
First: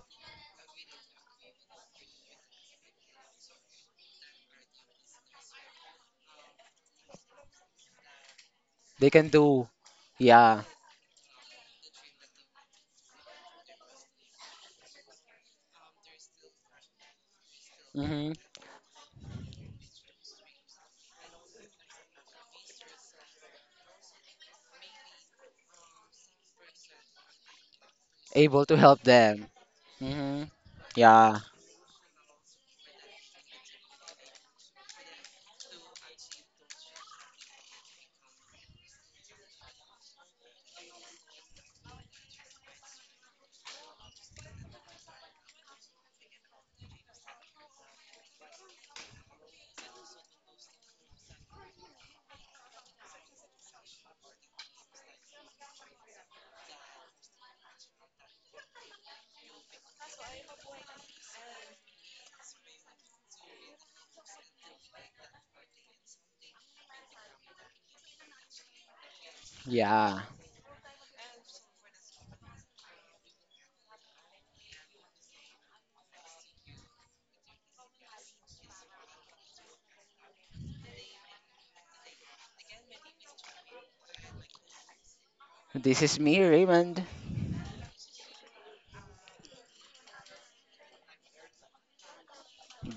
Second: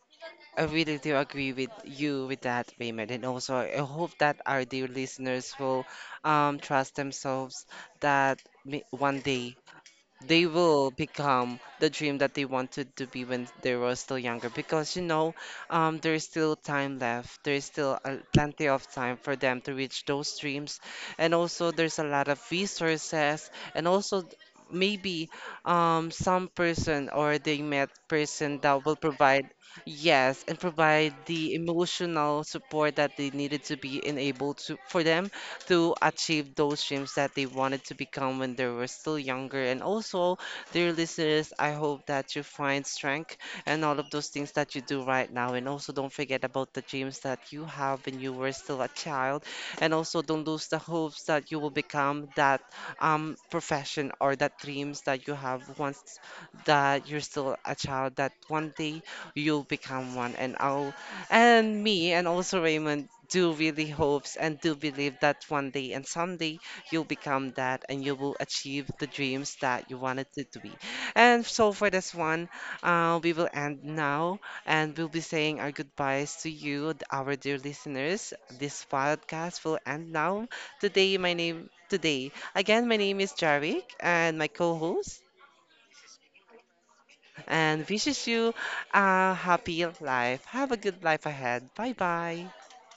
I really do agree with you with that payment, and also I hope that our dear listeners will trust themselves that may- They one can day do, they yeah, will become the dream that they wanted to be when they were still younger, because you know there's still time left, there's still hmm plenty of time for them to reach those dreams, and also there's a lot of resources, and also maybe some person or they met person able to that will help provide, them. yes, Hmm. and provide Yeah, the emotional support that they needed to be enabled to for them to achieve those dreams that they wanted to become when they were still younger. And also, dear listeners, I hope that you find strength and all of those things that you do right now. And also, don't forget about the dreams that you have when you were still a child. And also, don't lose the hopes that you will become that profession or that dreams that you have once that you're still a child, that one day you'll become one. And me and also Raymond do really hopes and do believe that one day and someday you'll become that and you will achieve the dreams that you yeah. wanted it to be. And so for this one, we will end now and we'll be saying our goodbyes to you, our dear listeners. This podcast will end now. Today, again, my name is Jarvik and my co-host This is me, Raymond. and wishes you a happy life. Have a good life ahead. Bye bye.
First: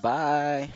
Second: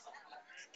Bye.